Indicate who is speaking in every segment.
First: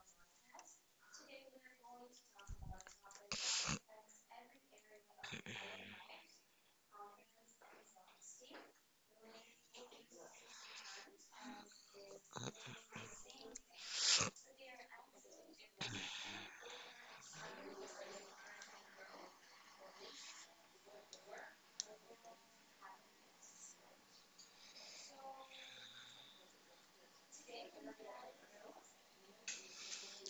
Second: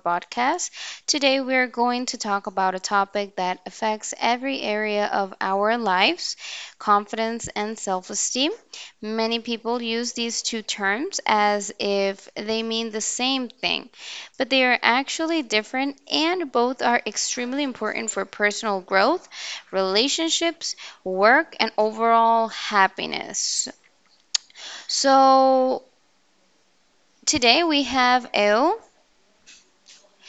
Speaker 1: podcast. Today, we're going to talk about a topic that affects every area of our lives: confidence and self esteem. Many people use these two terms as if they mean the same thing, but they are actually different, and both are extremely important for personal growth, relationships, work, and overall happiness. So, today we have Elle.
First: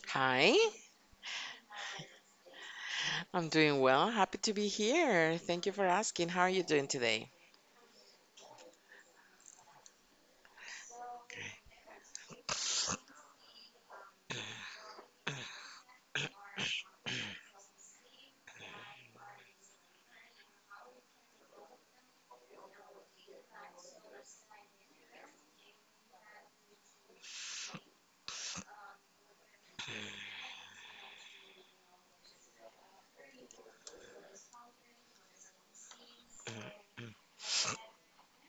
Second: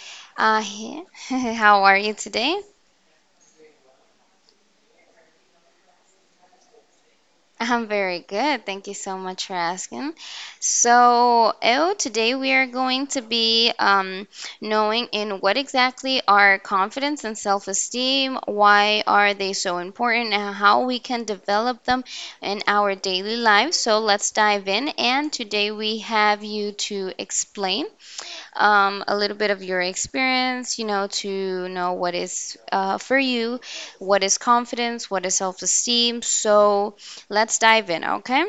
Speaker 2: Hi,
Speaker 1: Uh, he- how are you today?
Speaker 2: I'm doing well. Happy to be here. Thank you for asking. How are you doing today?
Speaker 1: I'm very good. Thank you so much for asking. So, oh, today we are going to be knowing in what exactly are confidence and self-esteem, why are they so important, and how we can develop them in our daily lives. So let's dive in. And today we have you to explain a little bit of your experience, you know, to know what is, for you, what is confidence, what is self esteem. So let's dive in, okay?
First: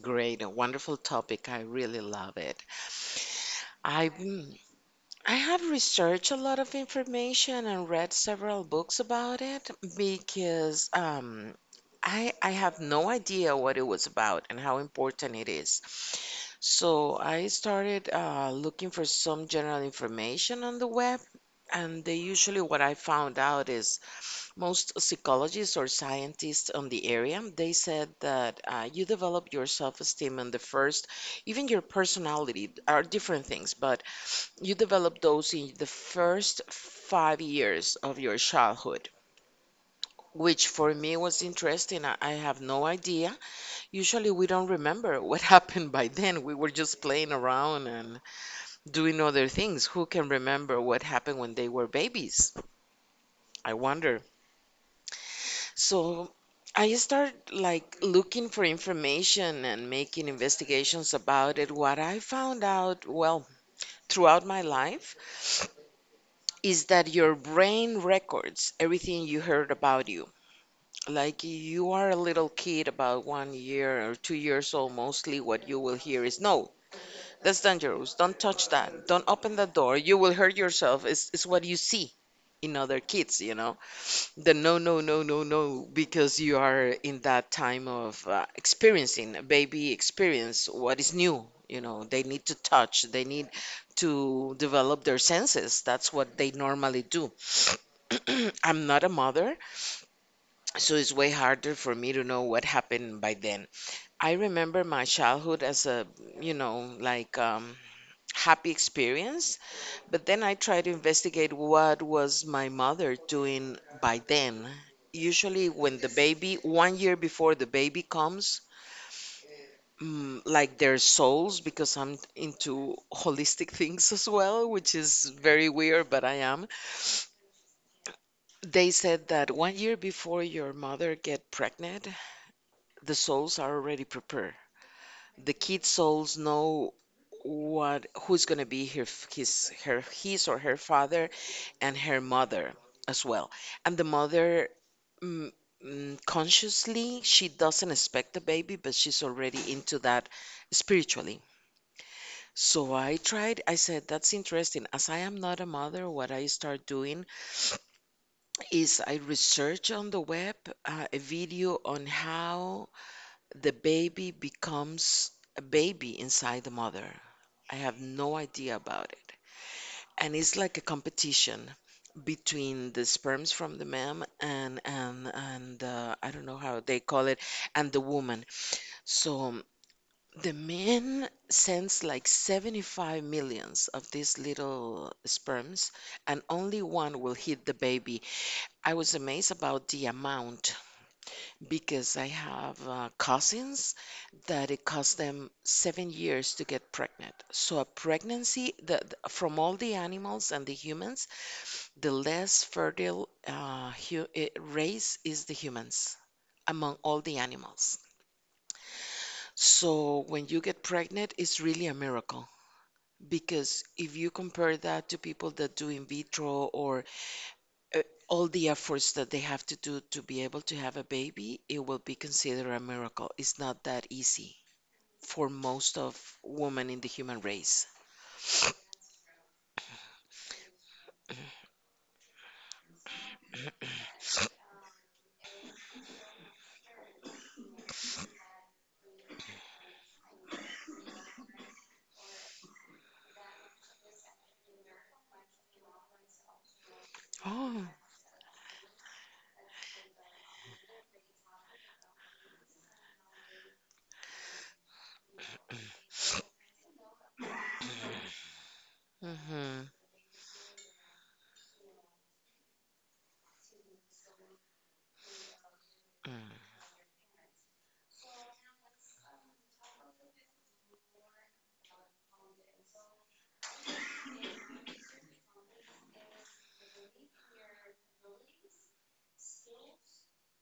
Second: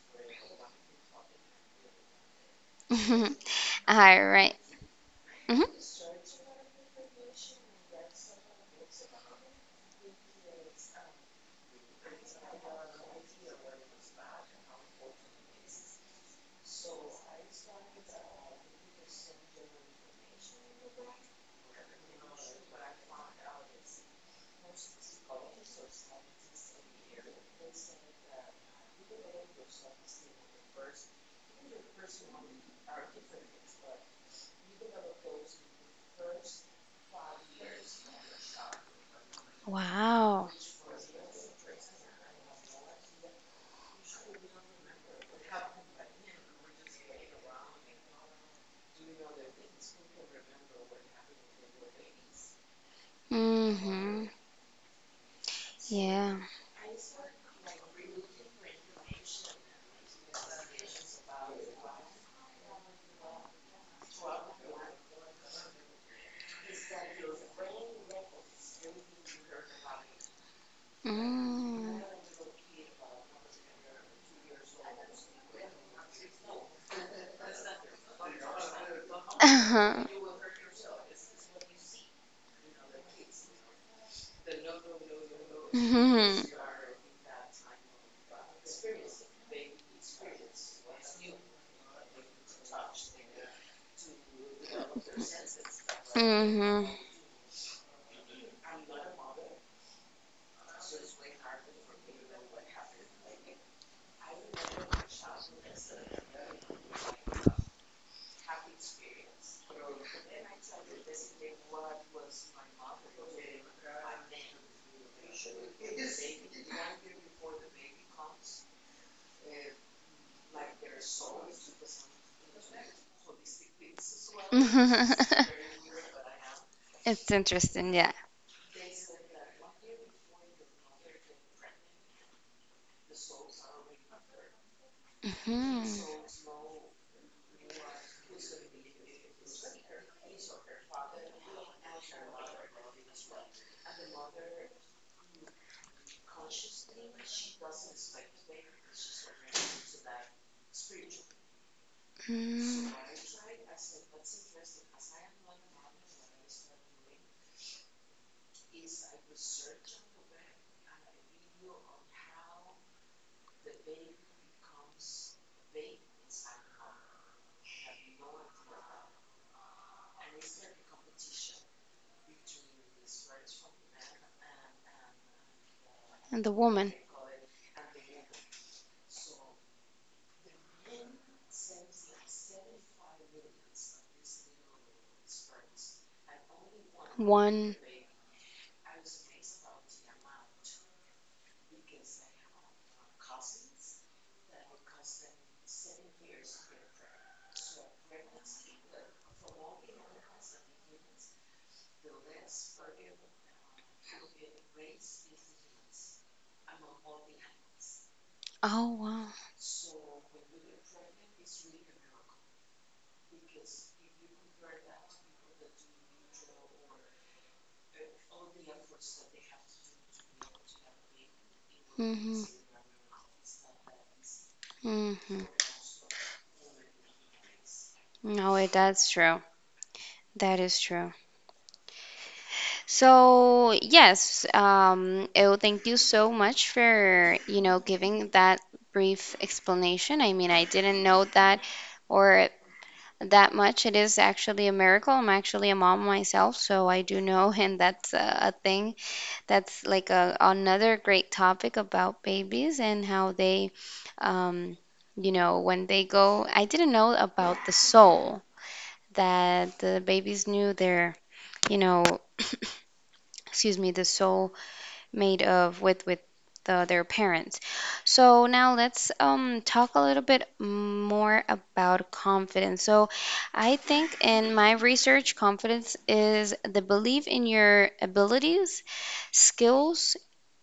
Speaker 2: Great, a wonderful topic. I really love it. I
Speaker 1: All right.
Speaker 2: mm, I
Speaker 1: Mhm.
Speaker 2: have researched a lot of information and read several books about it because I have no idea what it was about and how important it is. So I started looking for some general information on the web, and they usually what I found out is most psychologists or scientists on the area they said that you develop your self-esteem in the first, even your personality are different things, but you develop first 5 years of your childhood,
Speaker 1: Wow.
Speaker 2: which for me was trivia. Usually we don't remember discipline, do remember what they were based. I wonder.
Speaker 1: Mm-hmm.
Speaker 2: So
Speaker 1: Yeah.
Speaker 2: I start like looking for information and making investigations about it. What I found out, well, throughout my life, is that your brain records everything you heard about you. Like you
Speaker 1: Mm.
Speaker 2: are a little kid about 1 year or 2 years old, mostly what you will hear is no, that's dangerous. Don't touch that. Don't open the door.
Speaker 1: Uh-huh.
Speaker 2: You will hurt yourself. It's what you see in other kids. The no, no, no, no, no, because
Speaker 1: Mm-hmm.
Speaker 2: you are in that time of experiencing baby experience what is new. You know, they need to touch, they need to develop their senses. That's what they
Speaker 1: Mm-hmm.
Speaker 2: normally do. I'm not a mother, so it's way harder for me to know what happened by then. I remember my childhood as a, like happy experience, but then I try to investigate what was my mother doing by then. Usually when the baby, 1 year before the baby comes, like their souls, because I'm into holistic things as well, which is very weird, but I am.
Speaker 1: It's interesting, yeah.
Speaker 2: They said that 1 year before your mother get pregnant, the souls are already prepared. The kid's
Speaker 1: Mm-hmm.
Speaker 2: souls know what who's gonna be her his or her father and her mother as well. And the mother, mm, consciously, she doesn't expect the baby, but she's already into that spiritually.
Speaker 1: Mm.
Speaker 2: So I tried, I said, that's interesting. As I am not a mother, what I start doing is I research on the web a video on how the baby becomes a baby inside the mother. I have no idea about it. And it's like a competition between the sperms from the man and I
Speaker 1: And
Speaker 2: don't
Speaker 1: the
Speaker 2: know how
Speaker 1: woman.
Speaker 2: they call it, and the woman. So the man sends like 75 millions of these little sperms, and only one will hit the
Speaker 1: One.
Speaker 2: baby. I was amazed about the amount because I have cousins that it cost them 7 years to get pregnant. So a pregnancy, from all the animals and the humans, the less fertile race is the humans among all the animals.
Speaker 1: Oh, wow.
Speaker 2: So when you get pregnant, it's really a miracle, because if you compare that to people that do in vitro or uh, all the efforts that they have to do to be able to have a baby, it will be
Speaker 1: Mm-hmm.
Speaker 2: considered a miracle. It's not that easy
Speaker 1: Mm-hmm.
Speaker 2: for most of women in the human race.
Speaker 1: No, it, that's true. That is true. So, yes, oh, thank you so much for, you know, giving that brief explanation. I mean, I didn't know that, or that much. It is actually a miracle. I'm actually a mom myself, so I do know, and
Speaker 2: Oh.
Speaker 1: that's a thing. That's like a, another great topic about babies and how they, um, you know, when they go, I didn't know about the soul, that
Speaker 2: Hmm.
Speaker 1: the babies knew their, you know, excuse me, the soul made of with the, their parents. So now let's, talk a little bit more about confidence. So I think in my research, confidence is the belief in your abilities, skills,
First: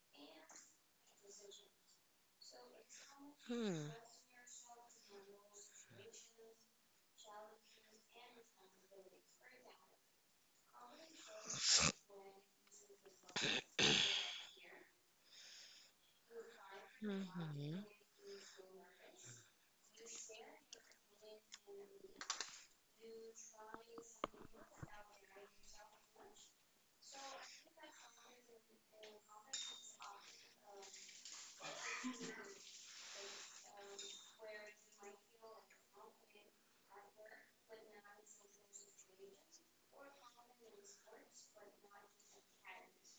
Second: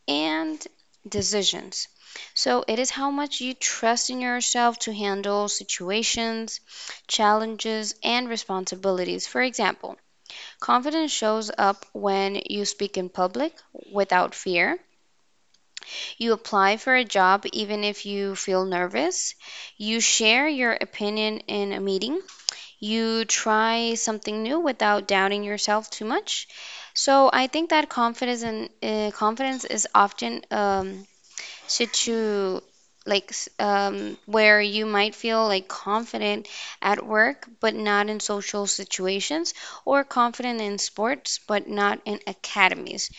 Speaker 1: and decisions. So it is how much you trust in yourself to handle situations, challenges and responsibilities. For example, confidence shows up when you speak in public without fear. You apply for a job even
Speaker 2: Hmm.
Speaker 1: if you feel nervous. You share your opinion in a meeting. You try something new without doubting yourself too much. So I think that confidence is often, Situ, where you might feel like confident at work but not in social situations, or confident in sports but not in academies.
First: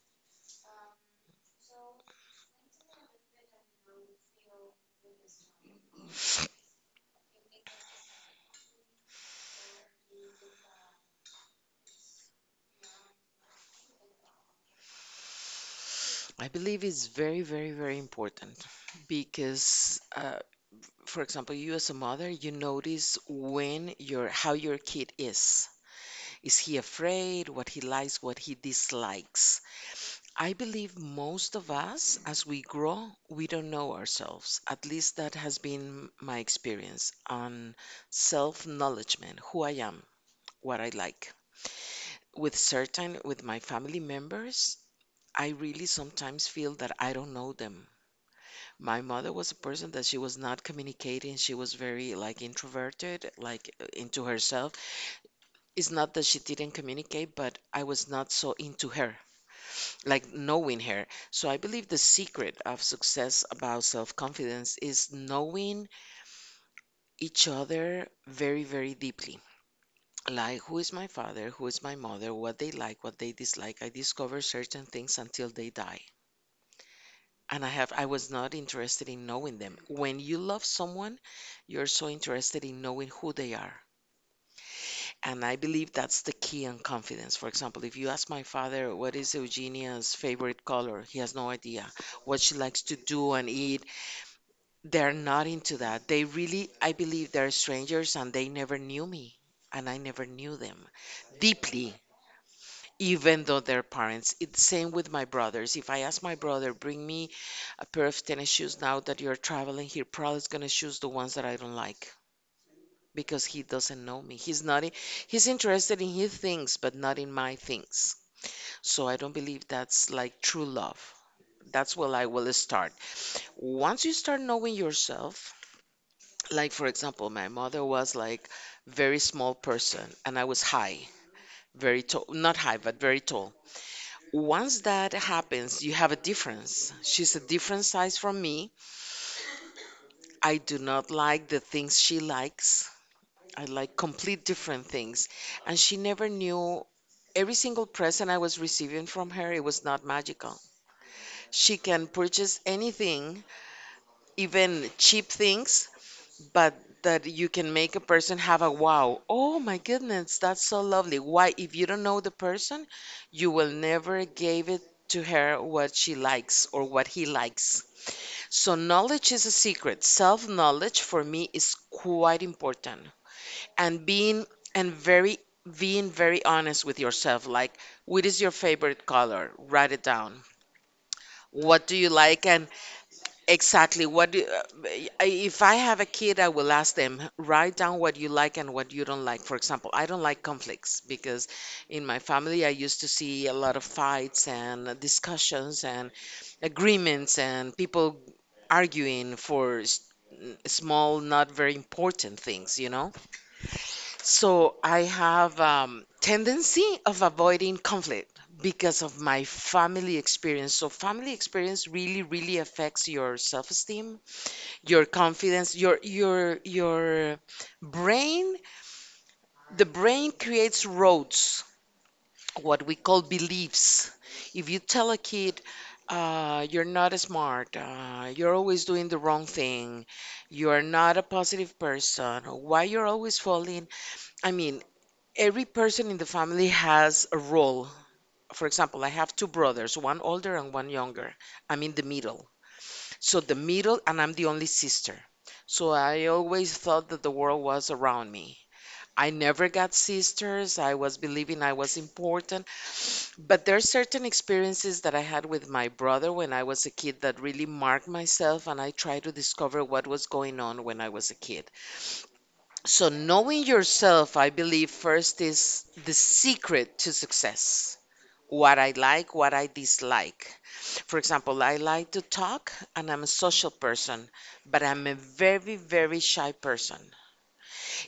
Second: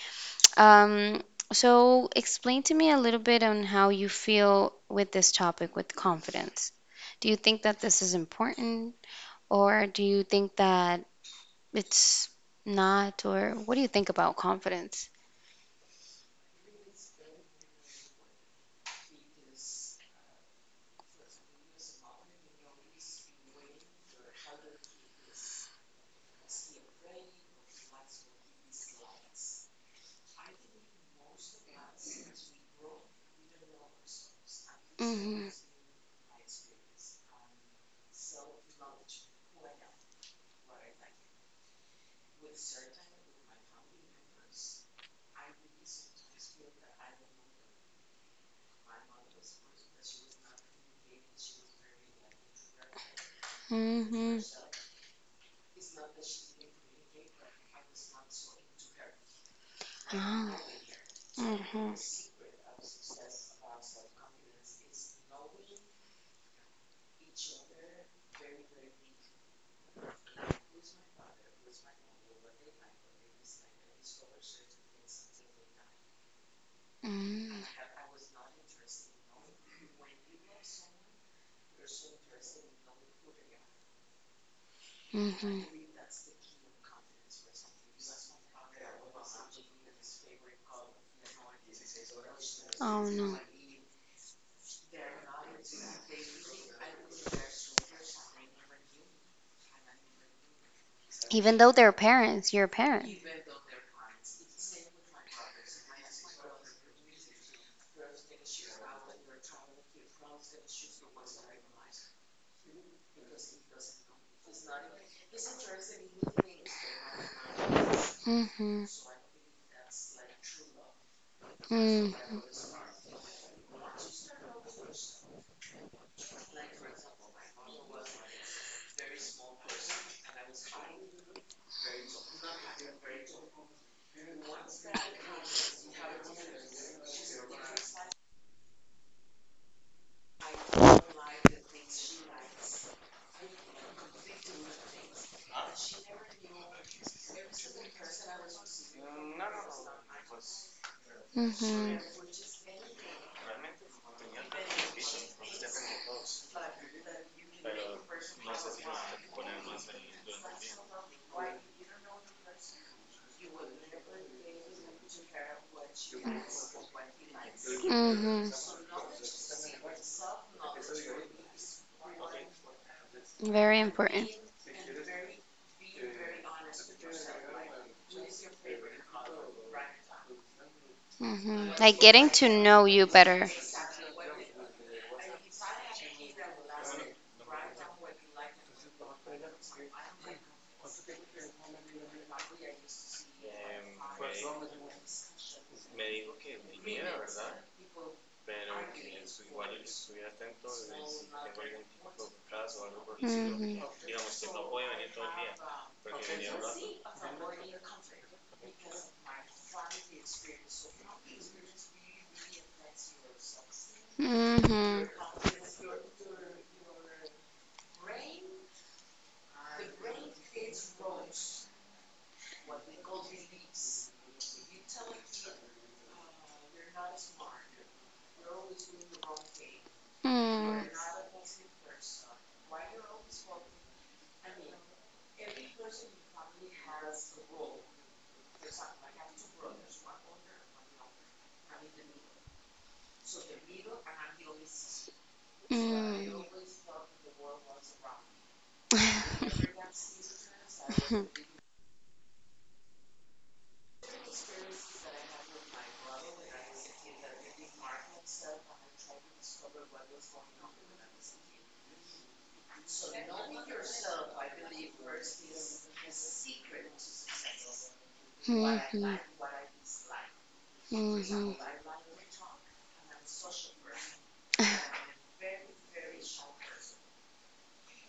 Speaker 1: um, so explain to me a little bit on how you feel with this topic, with confidence. Do you think that this is important, or do you think that it's not? Or what do you think about confidence?
Speaker 2: I believe it's very, very, very important, because, for example, you as a mother, you notice when your how your kid is. Is he afraid? What he likes? What he dislikes? I believe most of us, as we grow, we don't know ourselves. At least that
Speaker 1: Hmm.
Speaker 2: has been my experience on self-knowledgement, who I am, what I like. With my family members, I really sometimes feel that I don't know them. My mother was a person that she was not communicating. She was very like introverted, like into
Speaker 1: Hmm.
Speaker 2: herself. It's not that she didn't communicate, but I was not so into her, like
Speaker 1: Oh,
Speaker 2: knowing her. So I believe
Speaker 1: mhm,
Speaker 2: the secret of success about self-confidence is knowing each other very, very deeply. Like who is my father, who is my mother, what they like, what they dislike. I discover certain things until they die.
Speaker 1: mm.
Speaker 2: And I was not interested in knowing them. When you love someone, you're so interested in knowing who they are. And I
Speaker 1: Mhm.
Speaker 2: believe that's the key on confidence. For example, if you ask my father what is Eugenia's favorite color, he has no idea what she likes to
Speaker 1: Oh
Speaker 2: do
Speaker 1: no.
Speaker 2: and eat. They're not into that. They really, I believe, they're strangers, and they never knew me and I never knew them
Speaker 1: Even though they're
Speaker 2: deeply,
Speaker 1: parents, you're a parent.
Speaker 2: even though they're parents. It's same with my brothers. If I ask my brother, bring me a pair of tennis shoes now that you're traveling, he probably is gonna choose the ones that I don't like because he doesn't know me. He's not, he's interested in his things, but not in my things.
Speaker 1: Mhm.
Speaker 2: So I don't believe that's like true love. That's where I
Speaker 1: Mhm.
Speaker 2: will start. Once you start knowing yourself, like for example, my mother was like very small person and I was high, very tall, not high, but very tall. Once that happens, you have a difference. She's a different size from me. I do not like the things she likes. I like complete different things. And she never knew. Every single present I was receiving from her, it was not magical. She
Speaker 1: Mhm.
Speaker 2: can purchase anything, even cheap things, but that you can make a person have a wow. Oh my goodness, that's so lovely. Why, if you don't know the person, you will never give it to her what she likes or what he likes.
Speaker 1: Mhm.
Speaker 2: So, knowledge is a secret. Self knowledge for me is quite important.
Speaker 1: Very
Speaker 2: And
Speaker 1: important.
Speaker 2: being and very being very honest with yourself, like what is your favorite color? Write it down.
Speaker 1: Mhm.
Speaker 2: What do
Speaker 1: Like
Speaker 2: you
Speaker 1: getting
Speaker 2: like
Speaker 1: to
Speaker 2: and—
Speaker 1: know you better.
Speaker 2: Exactly. What do, b- I- If I have a kid, I will ask them, write down what you like and what you don't like. For example, I don't like conflicts because in my family, I used to see a lot of fights and discussions and agreements and people arguing for small, not very important things, you know?
Speaker 1: Mhm.
Speaker 2: So I have tendency of avoiding conflict because of my family experience. So family experience really, really affects your self-esteem,
Speaker 1: Mhm.
Speaker 2: your
Speaker 1: Mhm.
Speaker 2: confidence, your brain. The brain creates roads, what we call beliefs. If you tell a kid, you're not smart, you're always doing the wrong thing, you're
Speaker 1: Mhm.
Speaker 2: not a positive person, or why you're always falling, I mean, every person in the family has a role. For example, I have two brothers, one older and one younger. I'm in the middle. So the middle, and I'm the only sister. So I
Speaker 1: Mhm.
Speaker 2: always thought that the world was around me. I never got sisters. I was believing I was important. But there are certain experiences that I had with my brother when I was a kid that really marked myself, and I tried to discover what was going on when I was a kid. So, knowing yourself, I believe, first is the secret to success, what I like, what I dislike. For
Speaker 1: Mhm.
Speaker 2: example, I like to talk and I'm a social person,
Speaker 1: Mhm.
Speaker 2: but I'm a very, very shy person.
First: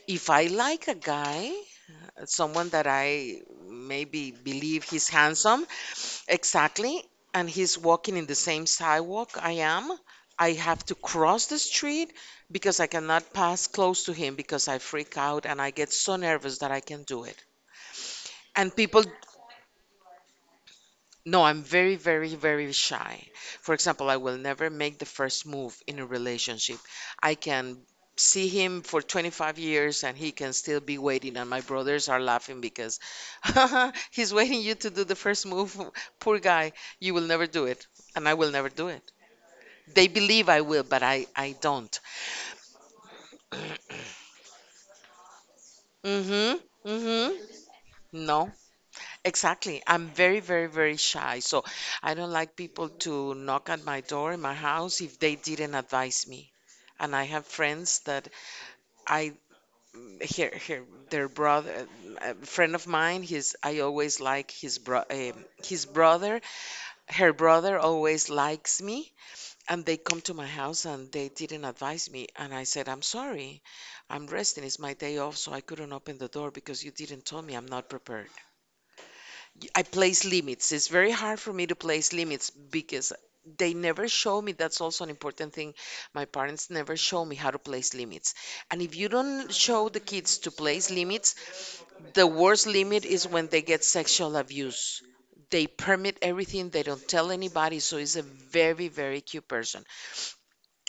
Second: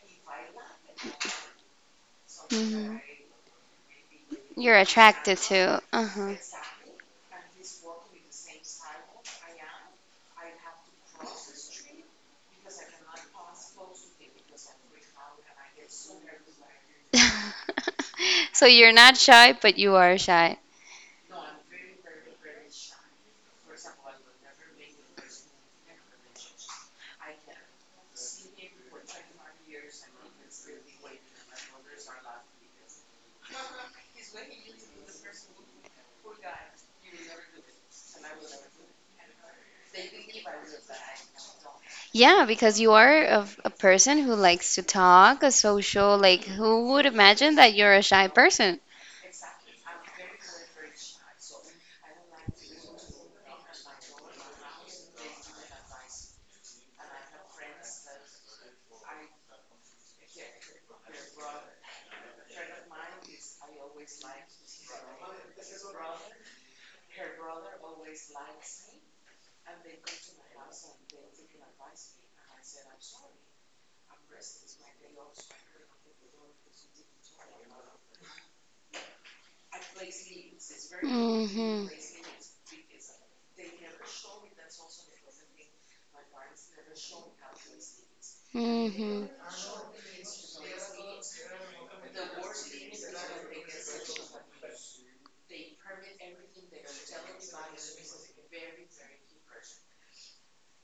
Speaker 2: If I like a guy, someone that I maybe
Speaker 1: You're
Speaker 2: believe he's
Speaker 1: attracted
Speaker 2: handsome,
Speaker 1: to. Uh-huh.
Speaker 2: exactly, and he's walking in the same sidewalk I am, I have to cross the street because I cannot pass close to him, because I freak out and I get so nervous that I can do it.
Speaker 1: So
Speaker 2: And
Speaker 1: you're
Speaker 2: people
Speaker 1: not shy, but you are shy.
Speaker 2: No, I'm very, very, very shy. For example, I will never make the first move in a relationship. I can see him for 25 years and he can still be waiting. And my brothers are laughing because he's waiting you to do the first move. Poor guy, you will never do it. And I will never do it. They believe I will, but I don't.
Speaker 1: Yeah, because you are a person who likes to talk, a social, like
Speaker 2: Mm-hmm.
Speaker 1: who would imagine
Speaker 2: Mm-hmm.
Speaker 1: that you're a shy
Speaker 2: No.
Speaker 1: person?
Speaker 2: Exactly. I'm very, very, very shy. So I don't like people to knock at my door in my house if they didn't advise me. And I have friends that I here, their brother, a friend of mine, his, I always like his bro his brother, her brother always likes me, and they come to my house and they didn't advise me, and I said, I'm sorry, I'm resting, it's my day off, so I couldn't open the door because you didn't tell me, I'm not prepared. I place limits. It's very hard for me to
Speaker 1: Mm-hmm.
Speaker 2: place limits because they never show me. That's also an important thing. My parents never show me how to place limits. And if you
Speaker 1: Mm-hmm.
Speaker 2: don't show the kids to place limits, the worst limit is when they get sexual abuse. They permit everything, they don't tell anybody, so it's a very, very cute person.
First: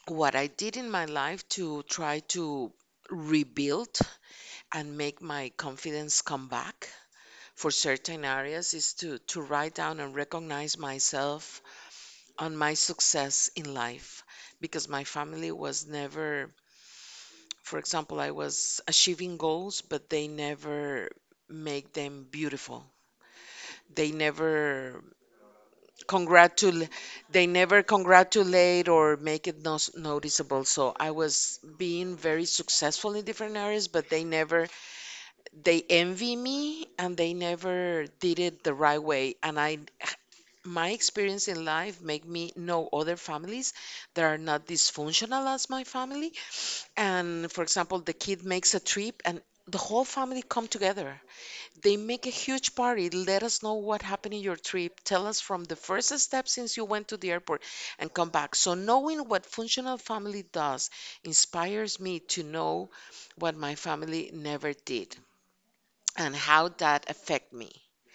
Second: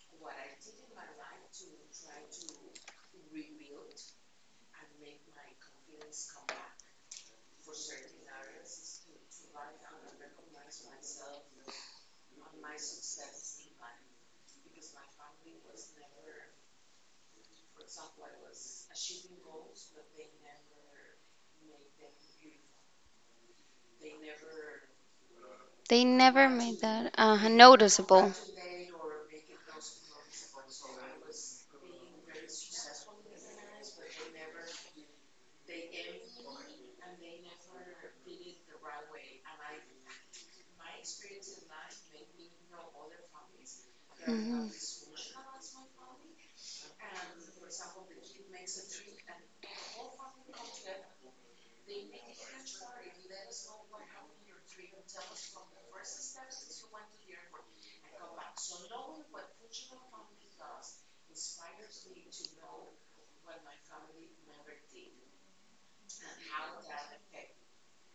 Speaker 2: What I did in my life to try to rebuild and make my confidence come back for certain areas is to write down and recognize myself on my success in life, because my family was never. For example, I was achieving goals but they never make them beautiful, they never
Speaker 1: They never made
Speaker 2: congratulate,
Speaker 1: that, noticeable.
Speaker 2: or make it noticeable, so I was being very successful in different areas but they never, they envy me and they never did it the right way. And I, my experience in life make me know other families that are not
Speaker 1: Hmm.
Speaker 2: dysfunctional as my family. And for example, the kid makes a trip and the whole family come together, they make a huge party. Let us know what happened in your trip, tell us from the first step since you went to the airport and come back. So knowing what functional family does inspires me to know what my family never did and how that affect me.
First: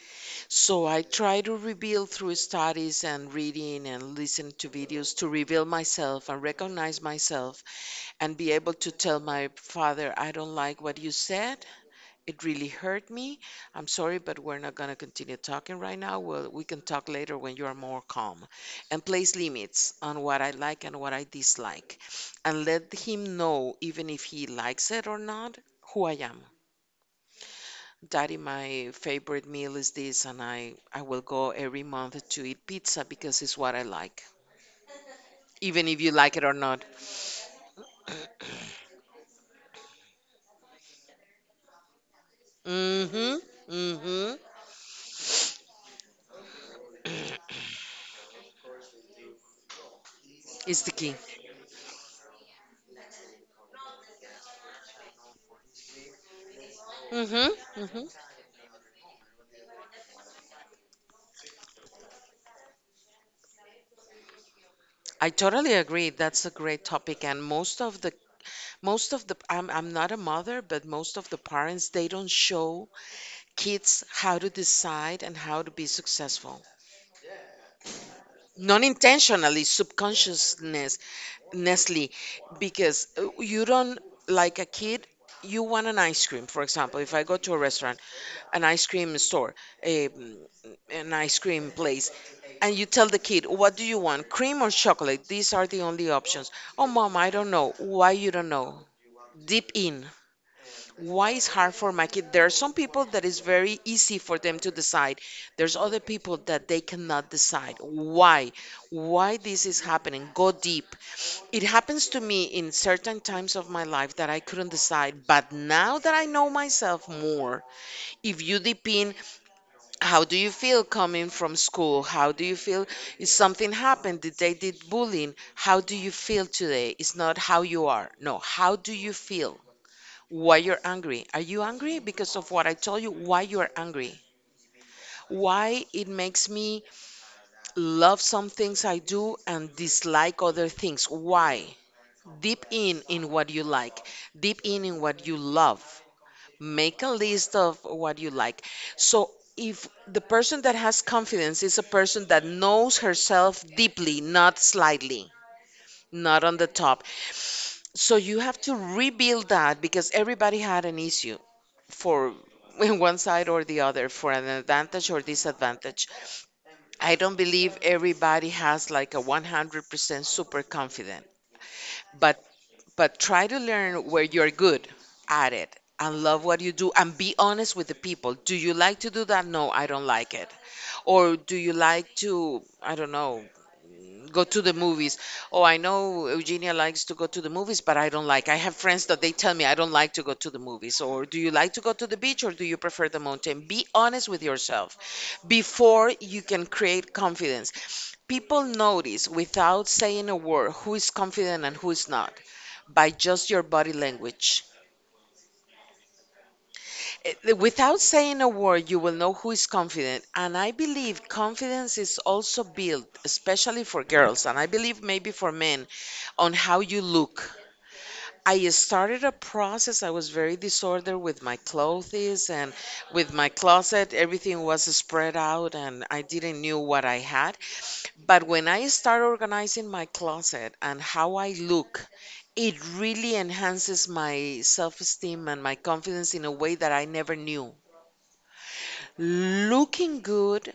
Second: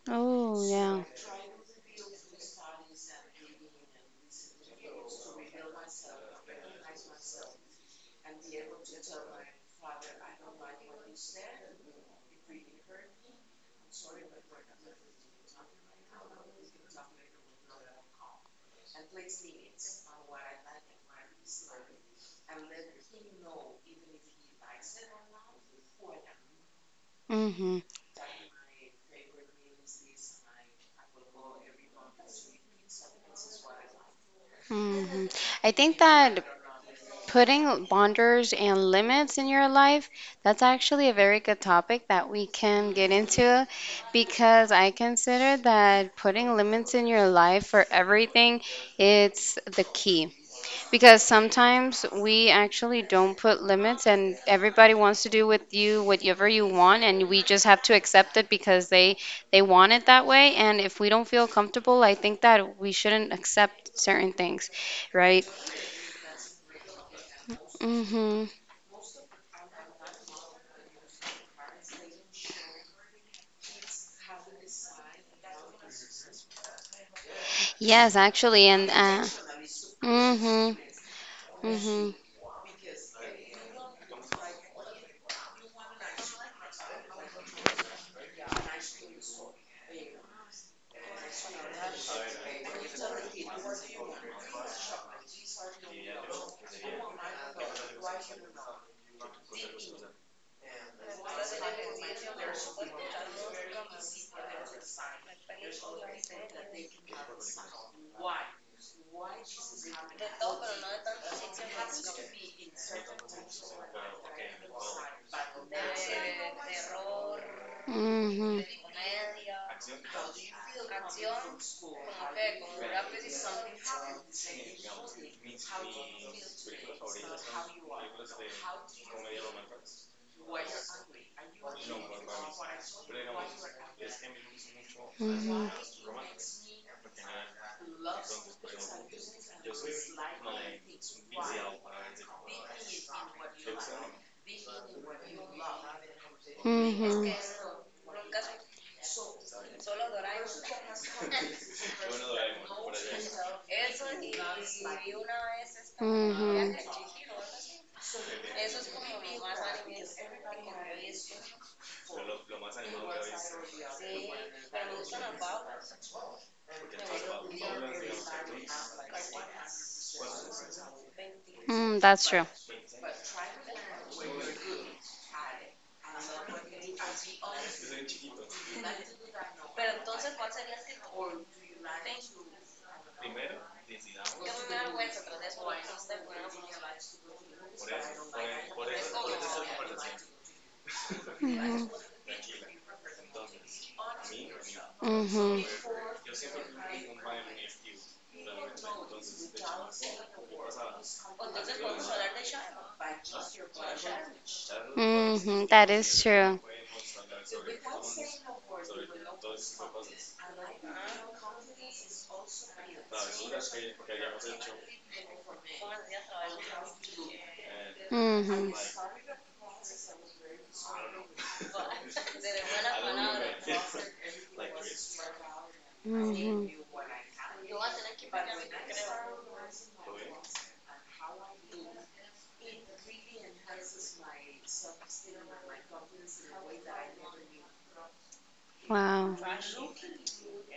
Speaker 1: Oh,
Speaker 2: So I
Speaker 1: yeah.
Speaker 2: try to reveal through studies and reading and listen to videos to reveal myself and recognize myself and be able to tell my father, I don't like what you said. It really hurt me. I'm sorry, but we're not going to continue talking right now. Well, we can talk later when you are more calm. And place limits on what I like and what I dislike. And let him know, even if he likes it or not, who I am.
Speaker 1: Mm-hmm.
Speaker 2: Daddy, my favorite meal is this, and I will go every month to eat pizza because it's what I like,
Speaker 1: Mm-hmm. I
Speaker 2: even
Speaker 1: think
Speaker 2: if you like
Speaker 1: that
Speaker 2: it or not.
Speaker 1: putting boundaries and limits in your life, that's actually a very good topic that we can get
Speaker 2: Mm-hmm.
Speaker 1: into,
Speaker 2: Mm-hmm.
Speaker 1: because I consider that putting limits in your life for everything, it's the key.
Speaker 2: It's the key.
Speaker 1: Because sometimes we actually don't put limits and everybody wants to do with you whatever you want, and we
Speaker 2: Mm-hmm.
Speaker 1: just have to
Speaker 2: Mm-hmm.
Speaker 1: accept it because they want it that way. And if we don't feel comfortable, I think that we shouldn't accept certain things,
Speaker 2: I
Speaker 1: right?
Speaker 2: totally agree. That's a great topic. And most of the
Speaker 1: Mhm.
Speaker 2: I'm not a mother, but most of the parents, they don't show kids how to decide and how to be successful.
Speaker 1: Yes, actually.
Speaker 2: Non
Speaker 1: And
Speaker 2: intentionally,
Speaker 1: mhm.
Speaker 2: subconsciousness. Nestle,
Speaker 1: Mhm.
Speaker 2: because you don't, like a kid, you want an ice cream. For example, if I go to a restaurant, an ice cream store, a, an ice cream place, and you tell the kid, what do you want, cream or chocolate? These are the only options. Oh, mom, I don't know. Why you don't know? Deep in, why it's hard for my kid? There are some people that is very easy for them to decide, there's other people that they cannot decide. Why this is happening? Go deep. It happens to me in certain times of my life that I couldn't decide, but now that I know myself more, if you
Speaker 1: Mhm.
Speaker 2: deep in, how do you feel coming from school? How do you feel if something happened? Did they did bullying? How do you feel today? It's not how you are, no, how do you feel? Why you're angry? Are you angry because of what I told you? Why you're angry?
Speaker 1: Mhm.
Speaker 2: Why it makes me love some things I do and dislike other things? Why? Deep in what you like, deep in what you love.
Speaker 1: Mhm.
Speaker 2: Make a
Speaker 1: Mhm.
Speaker 2: list of what you like. So if the person that has confidence is a person that knows herself deeply, not slightly, not on the top. So you have to rebuild that because everybody had an issue for one side or the other, for an advantage or disadvantage. I don't believe everybody has like a 100% super confident,
Speaker 1: Mm, that's
Speaker 2: but
Speaker 1: true.
Speaker 2: try to learn where you're good at it and love what you do and be honest with the people. Do you like to do that? No, I don't like it. Or do you like to, I don't know, go to the movies. Oh, I know Eugenia likes to go to the movies, but I don't like. I have friends that they tell me I don't like to go to the movies. So, or do you like to
Speaker 1: Mhm.
Speaker 2: go to the beach or do you prefer the mountain? Be honest with yourself
Speaker 1: Mhm.
Speaker 2: before you can create confidence. People notice without saying a word who is confident and who is not by just your body language.
Speaker 1: Mhm. That is true.
Speaker 2: Without saying a word, you will know who is confident. And I believe confidence is also built, especially for girls, and I believe maybe for men, on how you look.
Speaker 1: Hmm.
Speaker 2: I started a process. I was very disordered with my clothes and with my closet. Everything was spread out and I didn't
Speaker 1: Hmm.
Speaker 2: knew what I had. But when I start organizing my closet and how I look, it really enhances my self-esteem and my confidence in a way that I never knew.
Speaker 1: Wow.
Speaker 2: Looking good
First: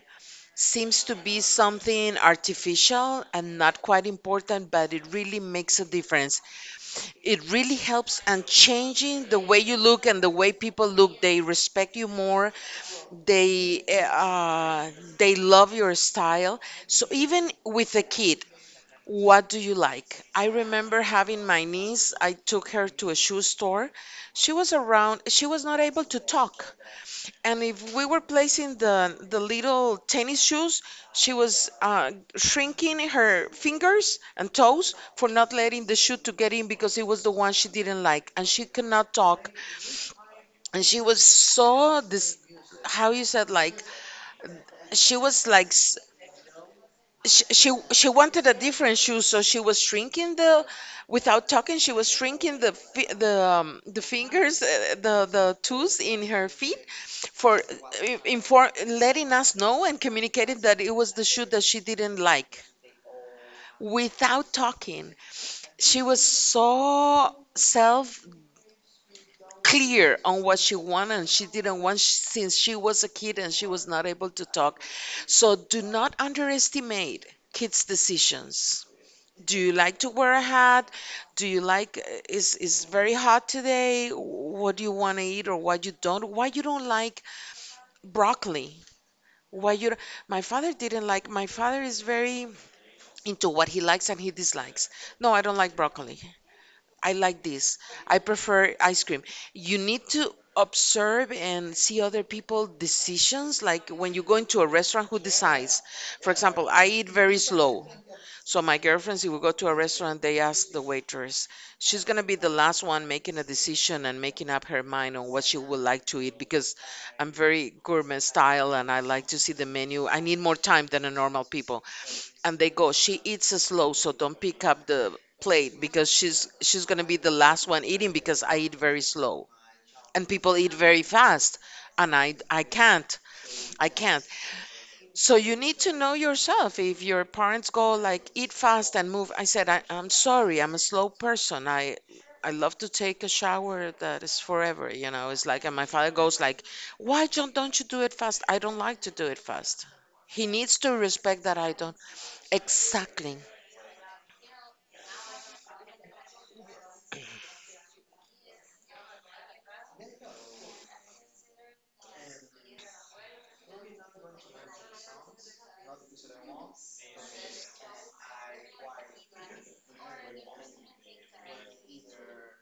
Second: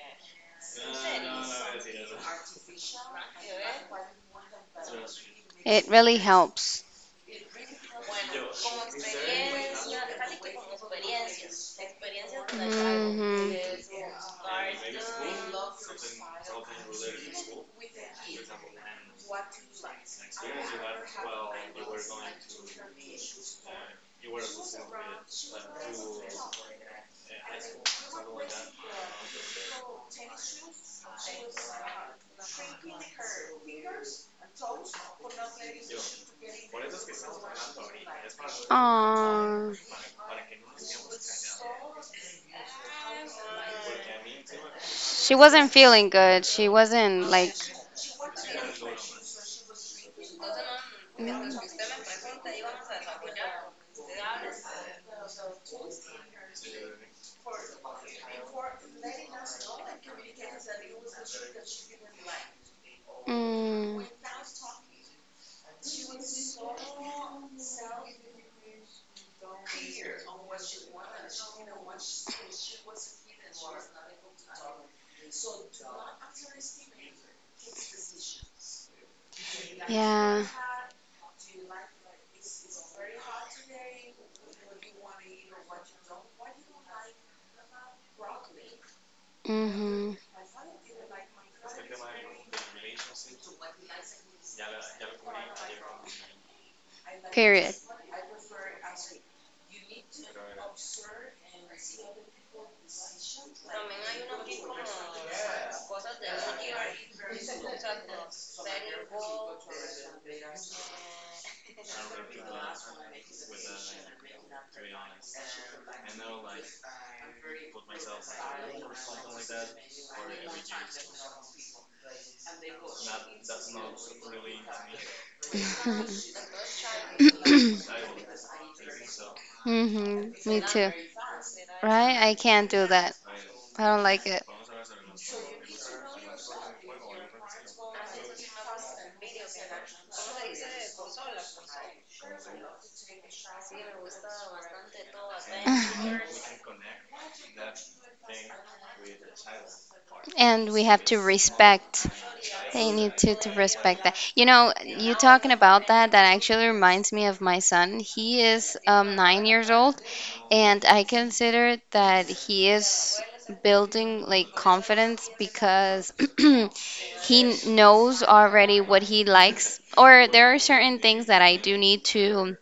Speaker 2: seems to be something artificial and not quite important, but it really makes a
Speaker 1: It really
Speaker 2: difference.
Speaker 1: helps.
Speaker 2: It really helps, and changing the way you look and the way people look, they respect you more,
Speaker 1: Hmm.
Speaker 2: they they love your style. So even with a kid, what do you like? I remember having my niece, I took her to a shoe store. She was around, she was not able to talk. And if we were placing the little tennis shoes, she was shrinking her fingers and toes for not letting the shoe to get in because it was the one she didn't like, and she could not talk.
Speaker 1: Aw.
Speaker 2: And she was so this, how you said, like, she
Speaker 1: She
Speaker 2: was like
Speaker 1: wasn't feeling good. She wasn't
Speaker 2: she,
Speaker 1: like.
Speaker 2: she she wanted a different shoe, so she was shrinking the, without
Speaker 1: Mm,
Speaker 2: talking, she was shrinking the fingers, the toes in her feet, for inform letting us know and communicating that it was the shoe that she didn't like.
Speaker 1: mm,
Speaker 2: Without talking, she was so self clear on what she wanted and she didn't want since she was a kid and she was not able to talk. So do not underestimate kids' decisions. Do you like to wear a
Speaker 1: yeah.
Speaker 2: hat? Do you like is very hot today? What do you want to eat or what you don't? Why you don't like broccoli? Why you don't?
Speaker 1: Hmm.
Speaker 2: My father didn't like, my father is very into what he likes and he dislikes. No, I don't like broccoli. I like
Speaker 1: Period.
Speaker 2: this. I prefer ice cream. You need to observe and see other people decisions, like when you go into a restaurant, who decides. For example, I eat very slow. So my girlfriends, if we go to a restaurant, they ask the waitress. She's gonna be the last one making a decision and making up her mind on what she would like to eat because I'm very gourmet style and I like to see the menu. I need more time than a normal people. And they go, she eats slow, so don't pick up the plate because she's gonna be the last one eating because I eat very slow, and
Speaker 1: Hmm.
Speaker 2: people
Speaker 1: Me
Speaker 2: eat
Speaker 1: too.
Speaker 2: very fast, and
Speaker 1: Right?
Speaker 2: I
Speaker 1: I
Speaker 2: I
Speaker 1: can't do that.
Speaker 2: can't.
Speaker 1: I
Speaker 2: I
Speaker 1: don't
Speaker 2: can't.
Speaker 1: like it.
Speaker 2: So you need to know yourself. If your parents go like eat fast and move, I said, I'm sorry, I'm a slow person. I love to take a shower that is forever. It's like, and my father goes like, why John, don't you do it fast? I don't like to do it fast. He
Speaker 1: And
Speaker 2: needs
Speaker 1: we
Speaker 2: to
Speaker 1: have to
Speaker 2: respect that I don't.
Speaker 1: respect. They need
Speaker 2: Exactly.
Speaker 1: to respect that. You know, you talking about that, that actually reminds me of my son. He is, 9 years old, and I consider that he is building like confidence, because he knows already what he likes. Or there are certain things that I do need to,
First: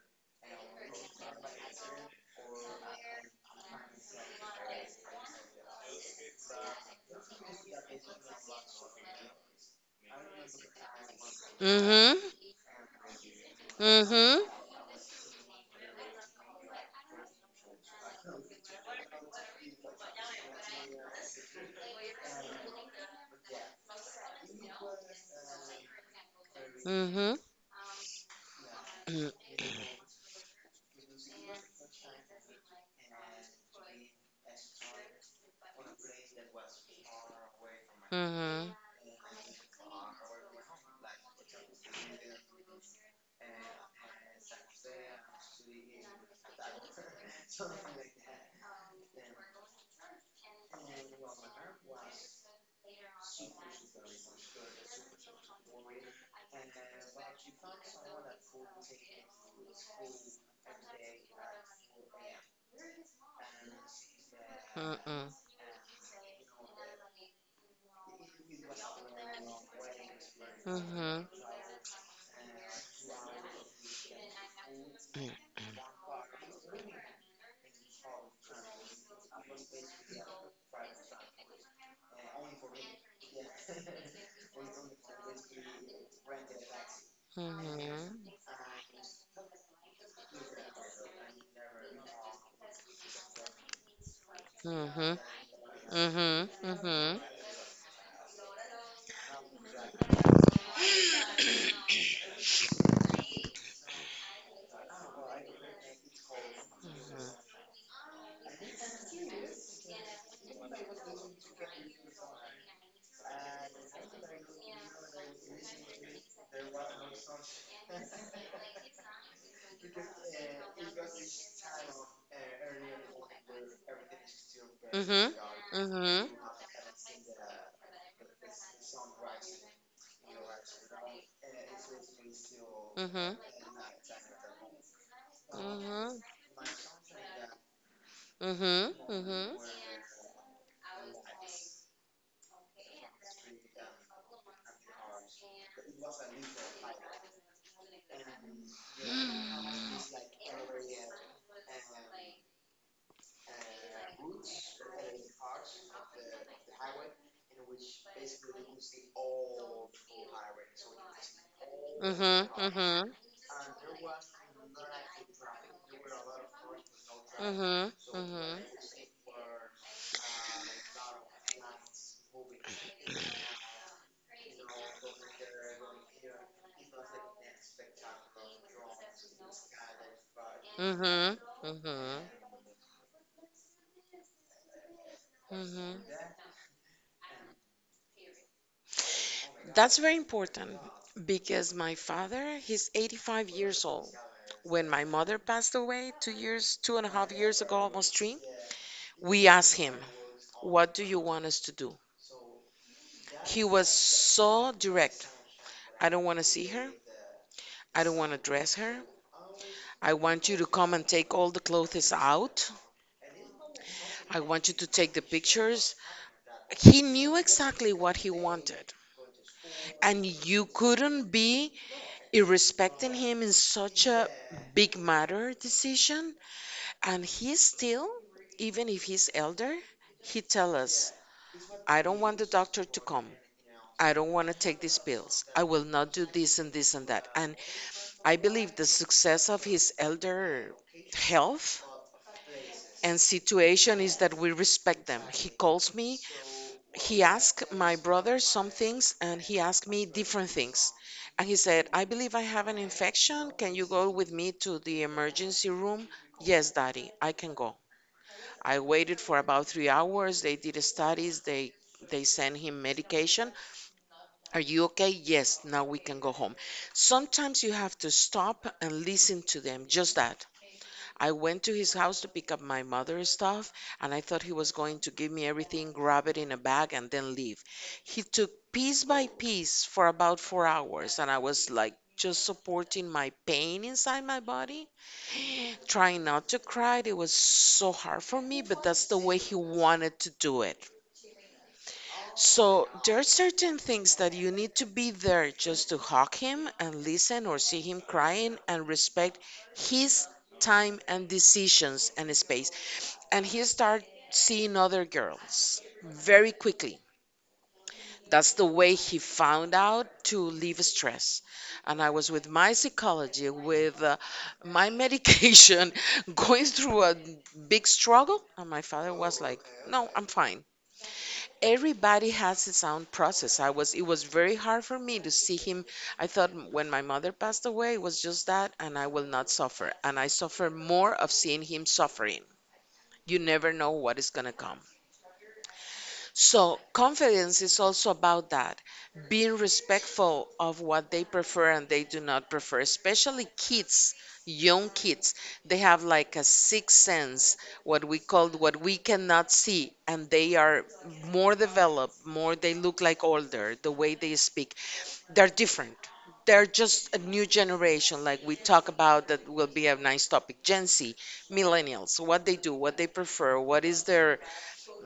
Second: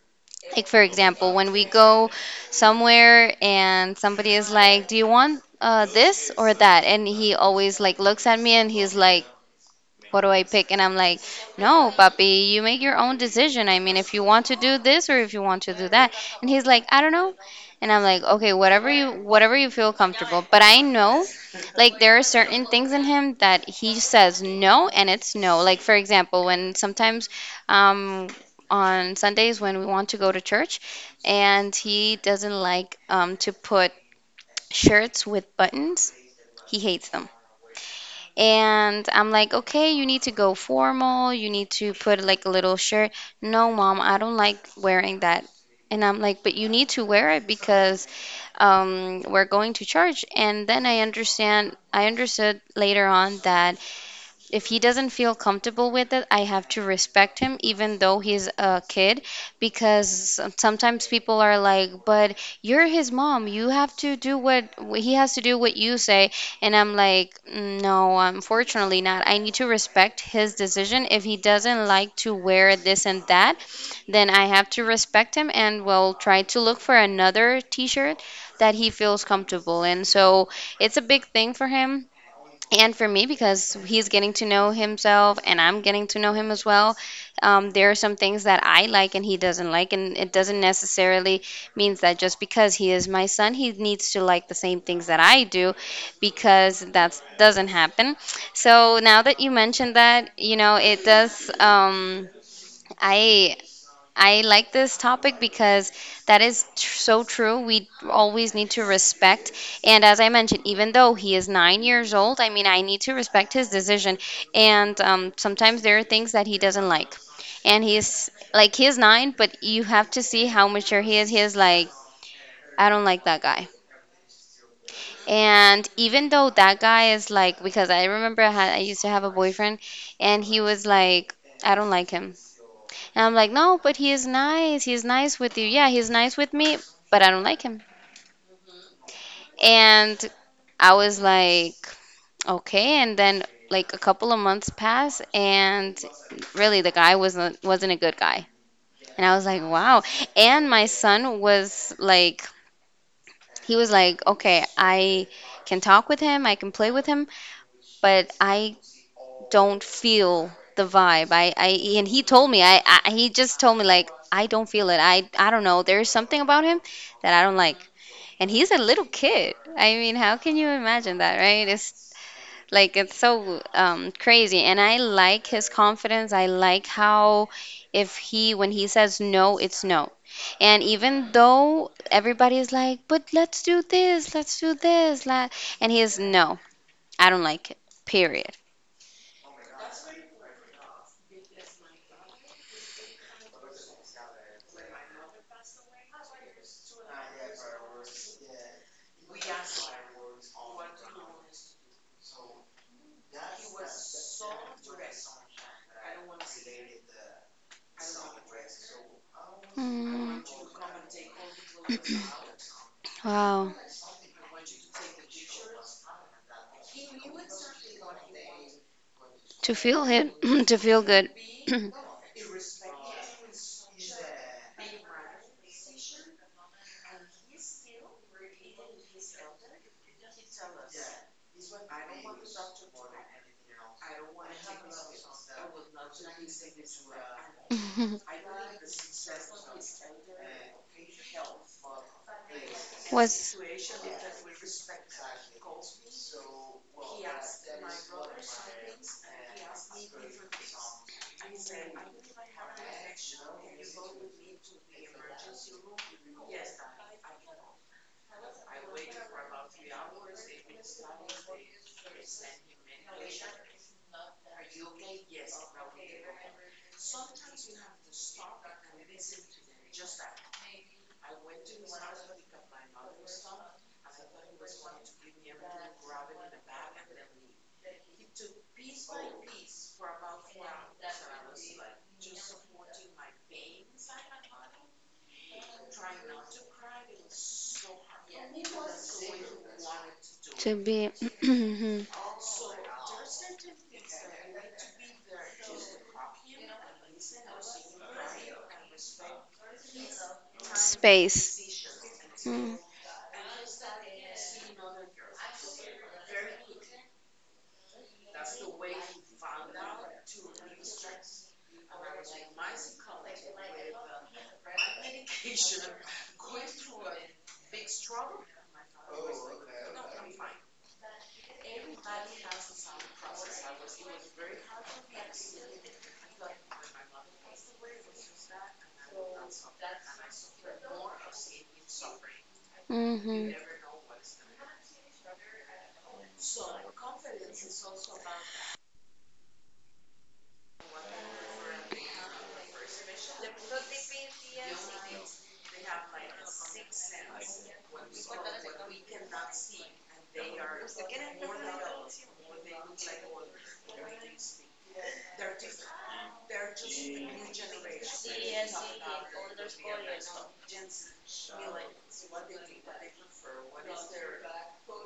Speaker 1: like, for example, when we go somewhere and somebody is like, "Do you want, this or that?" And he always like looks at me and he's like, "What do I pick?" And I'm like, "No,
Speaker 2: Mm-hmm.
Speaker 1: papi, you make your own decision. I mean, if you
Speaker 2: Mm-hmm.
Speaker 1: want to do this or if you want to do that." And he's like, "I don't know." And I'm like, "Okay, whatever you, whatever you feel comfortable." But I know, like, there are certain things in him that he says no, and it's no. Like for example, when sometimes,
Speaker 2: Mm-hmm.
Speaker 1: um, on Sundays when we want to go to church, and he doesn't like, to put shirts with buttons. He hates them.
Speaker 2: Mm-hmm. Mm-hmm.
Speaker 1: And I'm like, "Okay, you need to go formal. You need to put like a little shirt." "No, mom, I don't like wearing that." And I'm like, "But you need to wear it because, we're going to church." And then I understand, I understood later on that if he doesn't feel comfortable with it, I have to respect him, even though he's a kid, because sometimes people are like, "But you're his mom. You have to do what he has to do what you say." And I'm like, "No, unfortunately not. I need to respect his decision.
Speaker 2: Mm-hmm.
Speaker 1: If he doesn't like to wear this and that, then I have to respect him, and will try to look for another t-shirt that he feels comfortable in." So, it's a big thing for him and for me, because he's getting to know himself and I'm getting to know him as well.
Speaker 2: Mm-hmm.
Speaker 1: There
Speaker 2: Mm-hmm.
Speaker 1: are some things that I like and he doesn't like. And it doesn't necessarily means that just because he is my son, he needs to like the same things
Speaker 2: Mm-hmm.
Speaker 1: that I do,
Speaker 2: Mm-hmm.
Speaker 1: because
Speaker 2: mm-hmm.
Speaker 1: that doesn't happen. So now that you mentioned that, you know, it does. I I like this topic because that is, so true. We always need to respect. And as I mentioned, even though he is 9 years old, I mean, I need to respect his decision. And, sometimes there are things that he doesn't like. And he is like, he is nine, but you have to see how mature he is. He is like, "I don't like that guy."
Speaker 2: Mhm.
Speaker 1: And
Speaker 2: Mhm.
Speaker 1: even though that guy is like, because I remember, I used to have a boyfriend, and he was like, "I don't like him." And I'm
Speaker 2: Mhm.
Speaker 1: like, "No, but he is nice. He's nice with you." "Yeah, he's
Speaker 2: Mhm.
Speaker 1: nice with me, but I don't like him."
Speaker 2: Mhm. Mhm.
Speaker 1: And I was like, okay. And then, like a couple of months pass, and really the guy wasn't a good guy. And I was like, wow. And my son was like, he was like, "Okay, I can talk with him, I can play with him, but I don't feel the vibe. I and he
Speaker 2: Mhm.
Speaker 1: told me,
Speaker 2: Mhm.
Speaker 1: I
Speaker 2: Mhm.
Speaker 1: he just told me like I don't feel it. I don't know. There's something about him that I don't like." And
Speaker 2: Mhm.
Speaker 1: he's a little kid. I mean, how can you imagine that, right? It's like it's so, crazy. And I like his confidence. I like how, if he, when he says no, it's no. And even
Speaker 2: Mhm.
Speaker 1: though
Speaker 2: Mhm.
Speaker 1: everybody's like, "But let's do this, la-" and
Speaker 2: Mhm.
Speaker 1: he is no, I don't like it. Period.
Speaker 2: That's very important because my father, he's 85 years old. When my mother passed away 2 years, 2.5 years ago, almost three, we asked him, what do you want us to do? He was so direct. I don't want to see her. I don't want to dress her. I
Speaker 1: Mm,
Speaker 2: want you to come and take all the clothes out.
Speaker 1: wow.
Speaker 2: I want you to take the pictures. He knew exactly what he wanted.
Speaker 1: To feel
Speaker 2: And
Speaker 1: him,
Speaker 2: you
Speaker 1: to feel
Speaker 2: couldn't
Speaker 1: good,
Speaker 2: be irrespecting him in such a big matter decision. And he still, even if he's elder, he tell us, I don't want the doctor to come. I don't want to take these pills. I will not do this and this and that. And I believe the success of his elder health and
Speaker 1: was
Speaker 2: situation is that we respect them. He calls me, he asked my brother some things and he asked me different things. And he said, I believe I have an infection. Can you go with me to the emergency room? Yes, daddy, I can go. I waited for about 3 hours. They did studies, they send him medication. Are you okay? Yes, now we can go home. Sometimes you have to stop and listen to them, just that. I went to his house to pick up my mother's stuff, and I thought he was going to give me everything, grab it in a bag, and then leave. He took piece by piece for about 4 hours, and I was like just supporting my pain inside my body, trying not to cry. It was so hard for me, but that's the way he wanted to do
Speaker 1: to
Speaker 2: it.
Speaker 1: be
Speaker 2: So there are certain things that you need to be there just to hug him and listen or see him crying and respect his time and
Speaker 1: space.
Speaker 2: decisions and space, and he started seeing other girls very quickly. That's the way he found out to leave stress. And I was with my psychology, with my medication, going through a big struggle. And my father was like, "No, I'm fine." Everybody has his own process. It was very hard for me to see him. I thought when my mother passed away, it was just that, and I will not suffer. And I suffer more of seeing him suffering.
Speaker 1: Mm,
Speaker 2: You
Speaker 1: mhm,
Speaker 2: never know what is going to come. So, confidence is also about that, being respectful of what they prefer and they do not prefer, especially kids, young kids. They have like a sixth sense, what we call what we cannot see, and they are more developed, more they look like older, the way they speak. They're different. They're just a new generation, like we talk about, that will be a nice topic. Gen Z, millennials, what they do, what they prefer, what is their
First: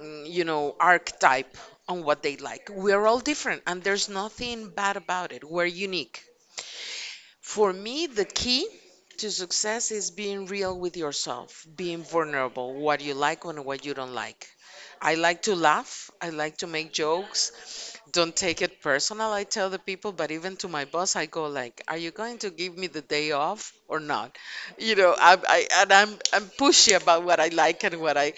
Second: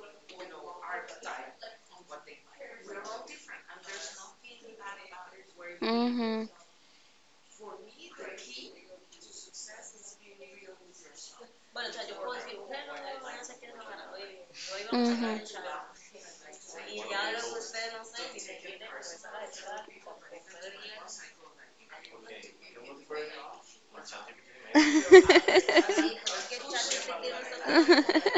Speaker 2: archetype on what they like. We're all different, and there's nothing bad about it. We're unique.
Speaker 1: mhm,
Speaker 2: For me, the key to success is being real with yourself, being vulnerable, what you like and what you don't like. I
Speaker 1: mhm.
Speaker 2: like to laugh. I like to make jokes. Don't take it personal, I tell the people, but even to my boss, I go like, "Are you going to give me the day off or not?" I and I'm pushy about what I like and what I,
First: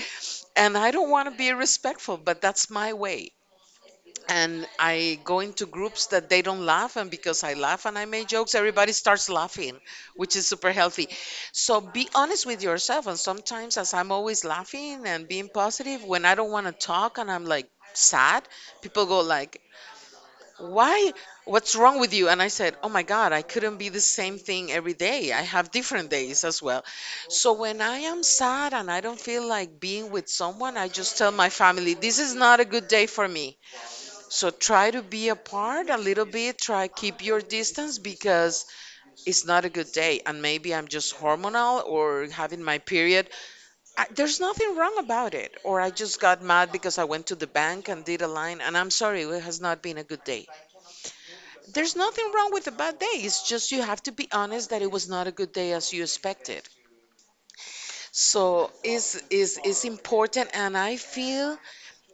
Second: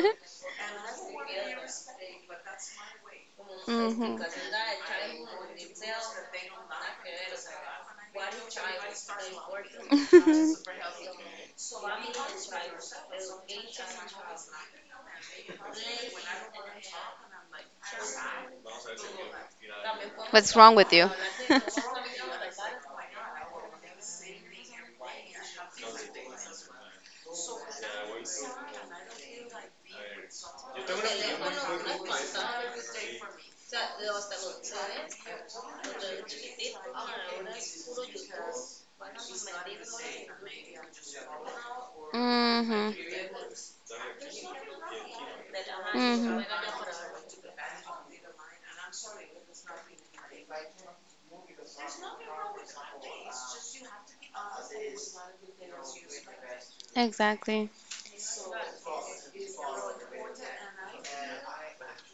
Speaker 2: and I don't want to be respectful, but that's my way,
Speaker 1: Mhm.
Speaker 2: and I go into groups that they don't laugh, and because I laugh and I make jokes, everybody starts laughing, which is super healthy. So be honest with yourself. And sometimes, as I'm always laughing and being positive, when I don't want to talk and I'm like sad, people go like,
Speaker 1: What's wrong with you?
Speaker 2: "Why? What's wrong with you?" And I said, "Oh my God, I couldn't be the same thing every day. I have different days as well." So when I am sad and I don't feel like being with someone, I just tell my family, "This is not a good day for me. So try to be apart a little bit, try keep your distance because it's not a good day, and maybe I'm just hormonal or having my
Speaker 1: Mhm,
Speaker 2: period. There's nothing wrong about it. Or I just got
Speaker 1: mhm.
Speaker 2: mad because I went to the bank and did a line, and I'm sorry, it has not been a good day." There's nothing wrong with a bad day. It's just you have to be honest that it was not a good day as you expected.
Speaker 1: Exactly.
Speaker 2: So it's important, and I feel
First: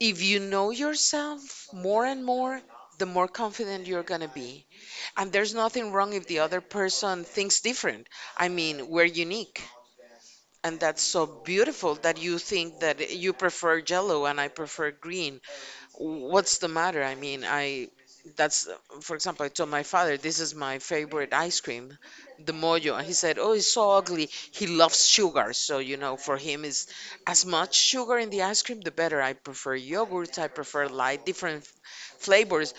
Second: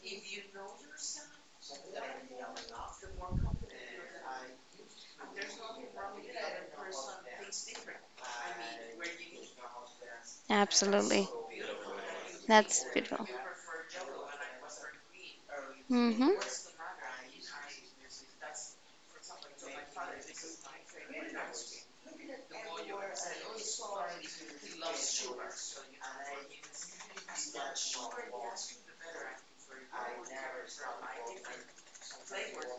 Speaker 2: if you know yourself more and more, the more confident you're going to be. And there's nothing wrong if the other person thinks different. I mean, we're unique. And that's so
Speaker 1: Absolutely.
Speaker 2: beautiful that you think
Speaker 1: That's
Speaker 2: that
Speaker 1: beautiful.
Speaker 2: you prefer yellow and I prefer green.
Speaker 1: Hmm.
Speaker 2: What's the matter? I mean, I that's For example, I told my father, "This is my favorite ice cream, the mojo," and he said, "Oh, it's so ugly." He loves sugar, so you know, for him is as much sugar in the ice cream the better. I prefer yogurt, I prefer light different flavors,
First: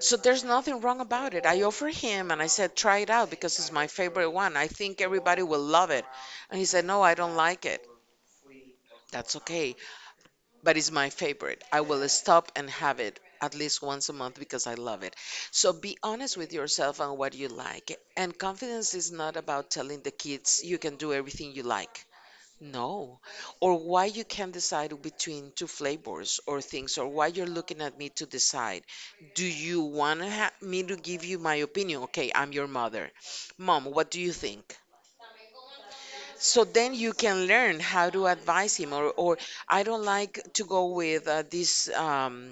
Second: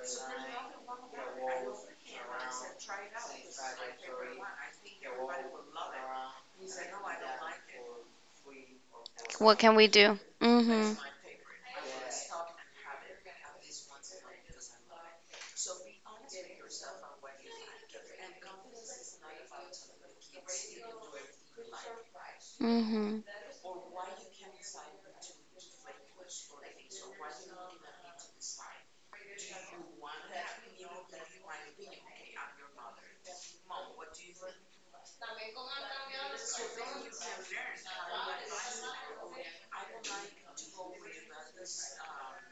Speaker 2: so there's nothing wrong about it. I offered him and I said, "Try it out because it's my favorite one. I think everybody will love it." And he said, "No, I don't like it." That's
Speaker 1: What
Speaker 2: okay,
Speaker 1: can we do?
Speaker 2: but it's
Speaker 1: Hmm.
Speaker 2: my favorite. I will stop and have it at least once a month because I love it. So be honest with yourself on what you like. And confidence is not about telling the kids you can do everything you like. No.
Speaker 1: Hmm.
Speaker 2: Or why you can't decide between two flavors or things, or why you're looking at me to decide. Do you want to ha me to give you my opinion? Okay, I'm your mother. "Mom, what do you think?" So then you can learn how to advise him, or, "I don't like to go with this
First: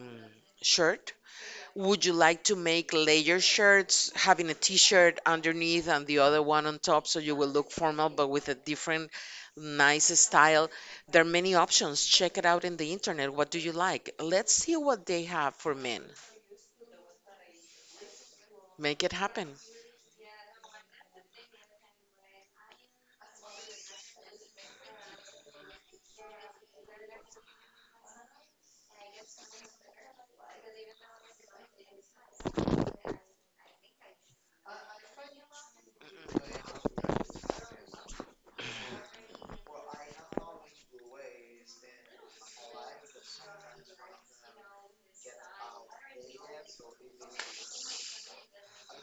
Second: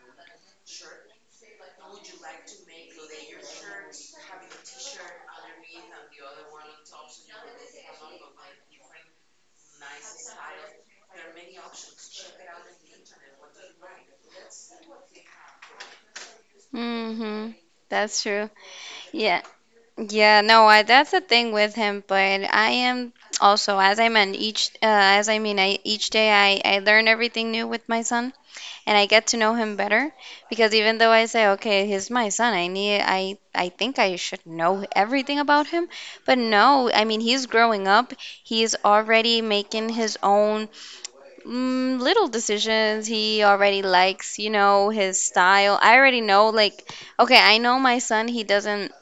Speaker 2: shirt. Would you like to make layer shirts, having a t-shirt underneath and the other one on top so you will look formal but with a different nice style? There are many options. Check it out in the internet. What do you like? Let's see what they have for men.
Speaker 1: Hmm. That's true.
Speaker 2: Make it
Speaker 1: Yeah.
Speaker 2: happen."
Speaker 1: Yeah, no, I, that's the thing with him, but I am also, as I mean, I, each day I learn everything new with my son. And I get to know him better, because even though I say, okay, he's my son, I need, I think I should know everything about him. But no, I mean, he's growing up. He's already making his own, little decisions. He already likes, you know, his style. I already know, like, okay, I know my son, he doesn't,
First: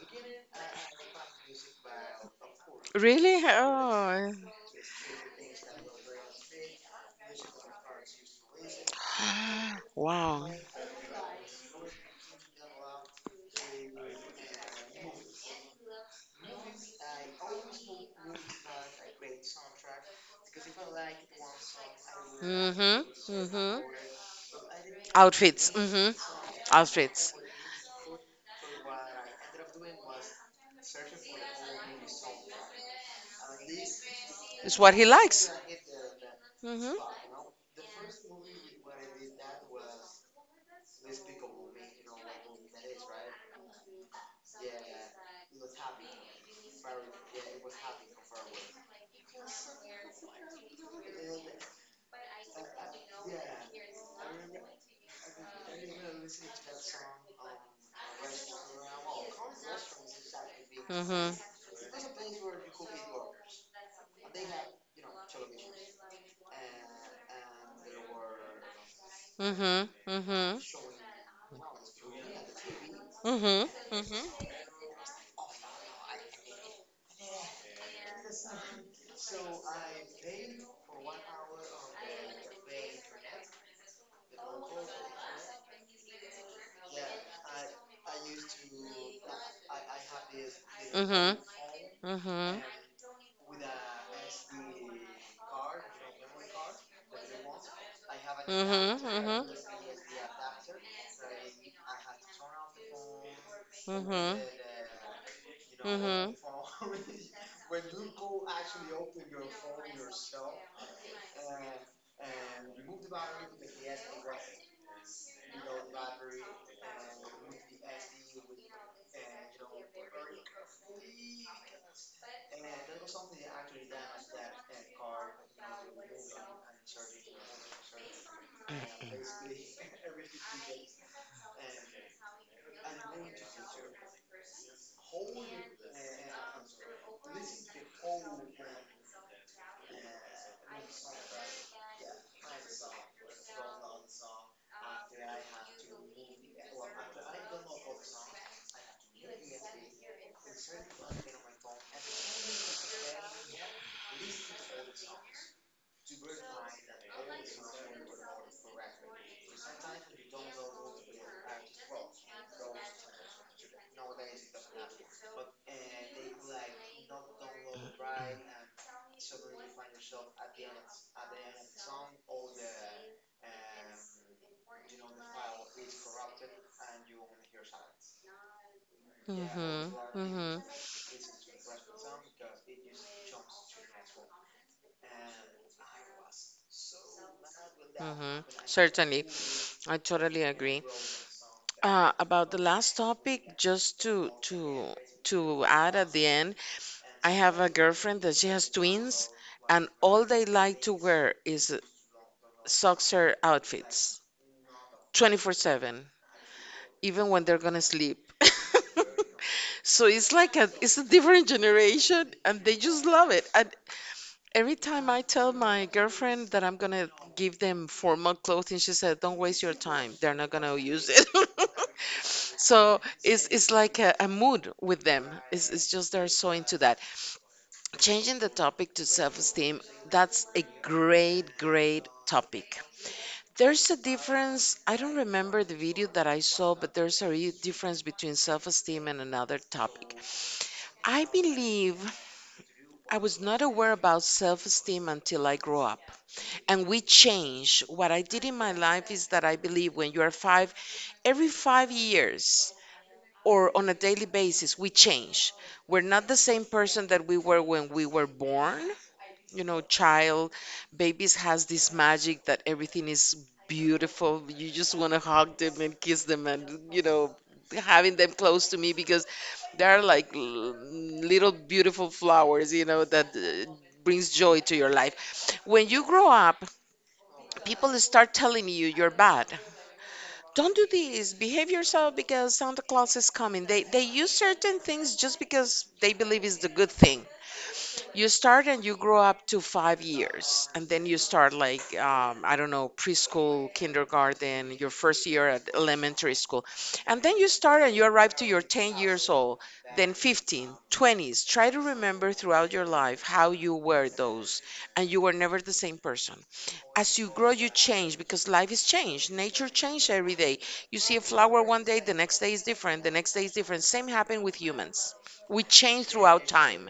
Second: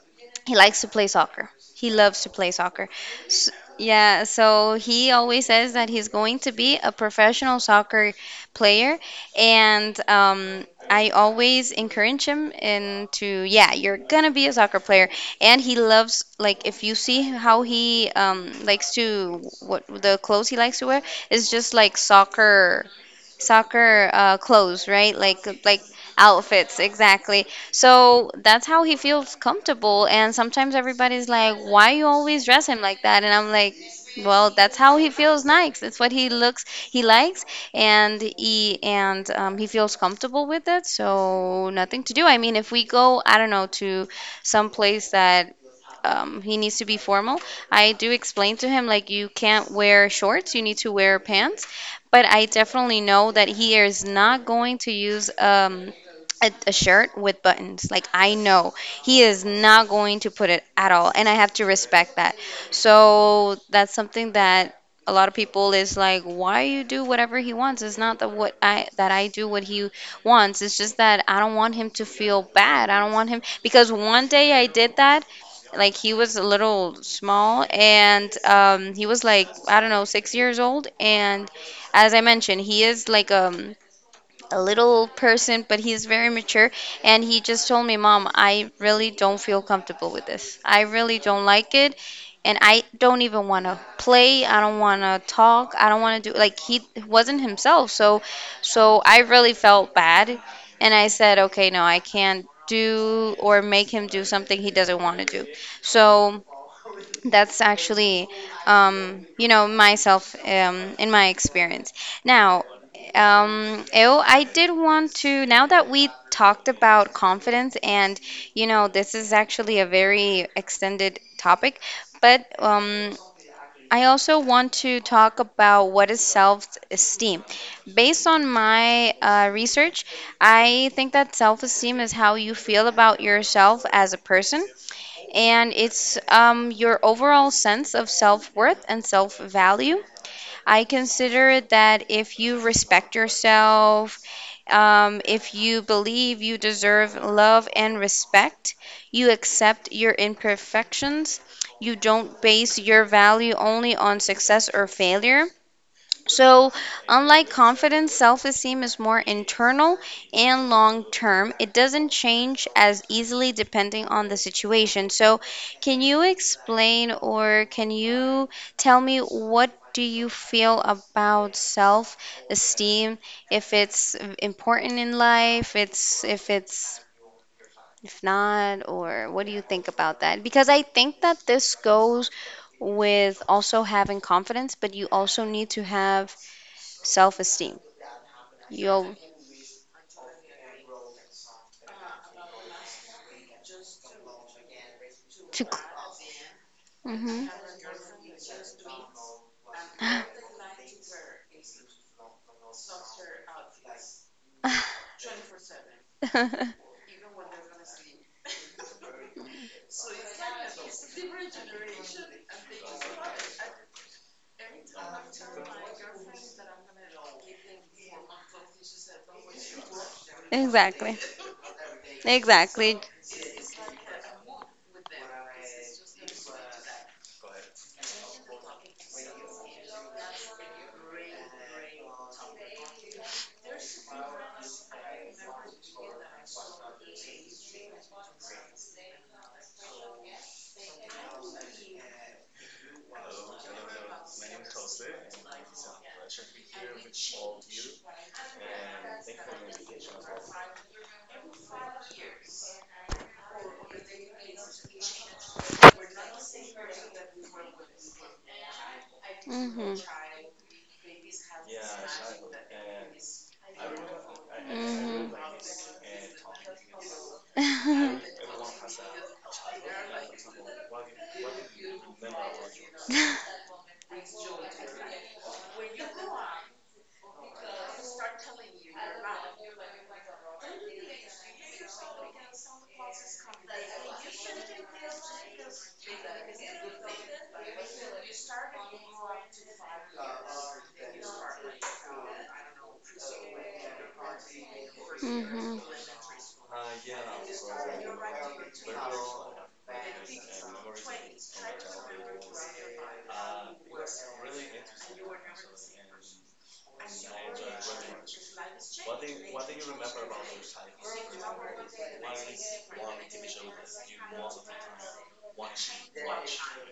Speaker 1: he likes to play soccer. He loves to play soccer.
Speaker 2: Really?
Speaker 1: S Yeah,
Speaker 2: Oh.
Speaker 1: so he always says that he's going to be a professional soccer player, and,
Speaker 2: Wow.
Speaker 1: I always encourage him into, yeah, you're gonna be a soccer player. And he loves, like, if you see how he, likes to, what the clothes he likes to wear is just like soccer,
Speaker 2: Mm-hmm. Mm-hmm.
Speaker 1: clothes, right? Like
Speaker 2: Outfits.
Speaker 1: like
Speaker 2: Mm-hmm.
Speaker 1: outfits,
Speaker 2: Outfits.
Speaker 1: exactly. So that's how he feels comfortable. And sometimes everybody's like, "Why you always dress him like that?" And I'm like, "Well, that's
Speaker 2: It's what
Speaker 1: how
Speaker 2: he
Speaker 1: he feels
Speaker 2: likes.
Speaker 1: nice. It's what he looks he
Speaker 2: Mm-hmm.
Speaker 1: likes, and he feels comfortable with it. So nothing to do. I mean, if we go, I don't know, to some place that." He needs to be formal. I do explain to him like you can't wear shorts, you need to wear pants but I definitely know that he is not going to use a shirt with buttons. Like, I know he is not going to put it at all. And I
Speaker 2: Mm-hmm.
Speaker 1: have to respect that. So that's something that a lot of people is like, why you do whatever he wants? It's not that what I that I do what he
Speaker 2: Mhm.
Speaker 1: wants.
Speaker 2: Mhm.
Speaker 1: It's just that I don't want him to feel bad. I don't want him
Speaker 2: Mhm.
Speaker 1: because
Speaker 2: Mhm.
Speaker 1: one day I did that like he was a little small and he was like I don't know 6 years old and as I mentioned, he is like a little person, but he's very mature. And he just told me, Mom, I really don't feel comfortable with this. I really
Speaker 2: Mhm.
Speaker 1: don't like it. And
Speaker 2: Mhm.
Speaker 1: I don't even want to play. I don't want to talk. I don't want to do like he wasn't himself. So I
Speaker 2: Mhm.
Speaker 1: really felt bad. And I said, okay, no, I can't do or make him do
Speaker 2: Mhm.
Speaker 1: something he doesn't want to do.
Speaker 2: Mhm. Mhm.
Speaker 1: So that's actually, you know, myself in my experience. Now, oh, I did want to, now that we talked about confidence, and, you know, this is actually a very extended topic, but I also want to talk about what is self-esteem. Based on my research, I think that self-esteem is how you feel about yourself as a person and it's your overall sense of self worth and self value. I consider that if you respect yourself, if you believe you deserve love and respect, you accept your imperfections, you don't base your value only on success or failure, so, unlike confidence, self esteem is more internal and long term. It doesn't change as easily depending on the situation. So, can you explain or can you tell me what do you feel about self esteem? If it's important in life, it's if not, or what do you think
Speaker 2: Mhm.
Speaker 1: about that?
Speaker 2: Mhm.
Speaker 1: Because I think that this goes with also having confidence, but you also need to have self-esteem.
Speaker 2: Mm-hmm.
Speaker 1: You'll
Speaker 2: Certainly. I totally agree. About the last topic, just to to
Speaker 1: to
Speaker 2: to add at the end, I
Speaker 1: mm-hmm.
Speaker 2: have a girlfriend that she has twins, and all they like to wear is soccer outfits, 24/7, even when they're gonna sleep. So it's like a, it's a different generation, and they just love it. And every time I tell my girlfriend that I'm gonna give them formal clothing, she said, "Don't waste your time. They're not gonna use
Speaker 1: Exactly.
Speaker 2: it."
Speaker 1: Exactly.
Speaker 2: So it's like a mood with them. It's just they're so into that. Changing the topic to self-esteem, that's a great, great topic. There's a difference. I don't remember the video that I saw, but there's a real difference between self-esteem and another topic. I believe I was not aware about self-esteem until I grew up, and we change. What I did in my life is that I believe when you are five, every 5 years or on a daily basis, we change. We're not the same person that we were when we were born. You know,
Speaker 1: Mm-hmm.
Speaker 2: child, babies has this magic that everything is beautiful. You just want to
Speaker 1: Mm-hmm.
Speaker 2: hug them and kiss them and, you know, having them close to me because they're like little beautiful flowers, you know, that brings joy to your life. When you grow up, people start telling you you're bad. Don't do this. Behave yourself because Santa Claus is coming. They use certain things just because they believe it's the good thing. You start and you grow up to 5 years, and then you start like I don't know, preschool, kindergarten, your first
Speaker 1: Mm-hmm.
Speaker 2: year at
Speaker 1: Mm-hmm.
Speaker 2: elementary school, and then you start and you arrive to your 10 years old, then 15, twenties. Try to remember throughout your life how you were those, and you were never the same person. As you grow, you change, because life is changed, nature changes every day. You see a flower one day, the next day is different, the next day is different. Same happened with humans, we change throughout time.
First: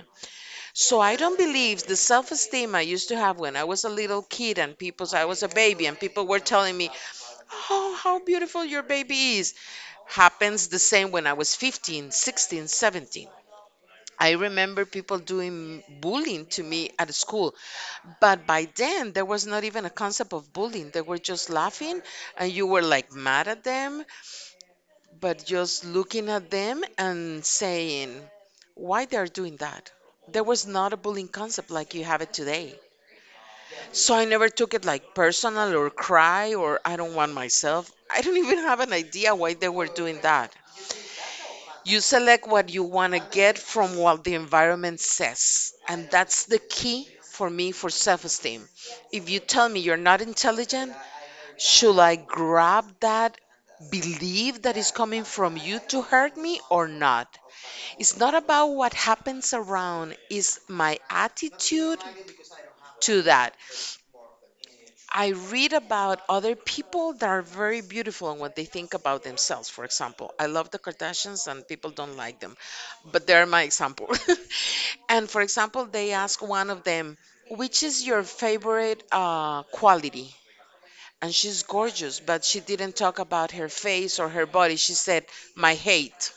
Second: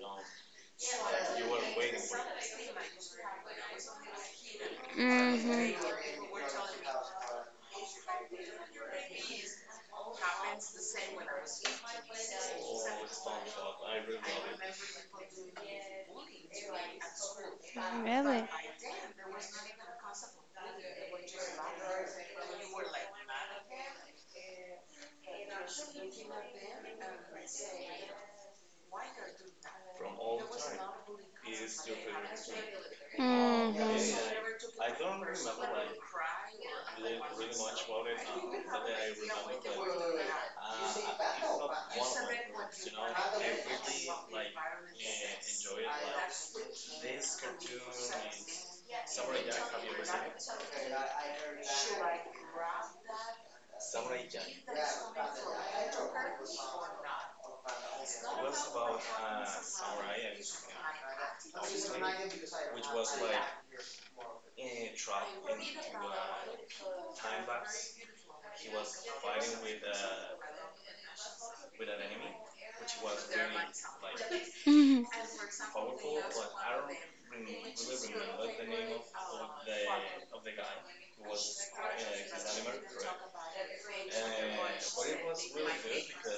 Speaker 2: So I don't believe the self-esteem I used to have when I was a little kid and people, I was a baby and people were telling me, "Oh, how beautiful your baby is," happens the same when I was 15, 16, 17. I remember people doing bullying to me at school.
Speaker 1: Really?
Speaker 2: But by then, there was not even a concept of bullying. They were just laughing, and you were like mad at them, but just looking at them and saying, why they're doing that. There was not a bullying concept like you have it today. So I never took it like personal or
Speaker 1: Mm-hmm.
Speaker 2: cry or I don't want myself. I don't even have an idea why they were doing that. You select what you want to get from what the environment says. And that's the key for me for self esteem. If you tell me you're not intelligent, should I grab that belief that is coming from you to hurt me or not? It's not about what happens around, it's my attitude to that. I read about other people that are very beautiful and what they think about themselves. For example, I love the Kardashians and people don't like them, but they're my example. And for example, they ask one of them, "Which is your favorite quality?" And she's gorgeous, but she didn't talk about her face or her body. She said, "My height.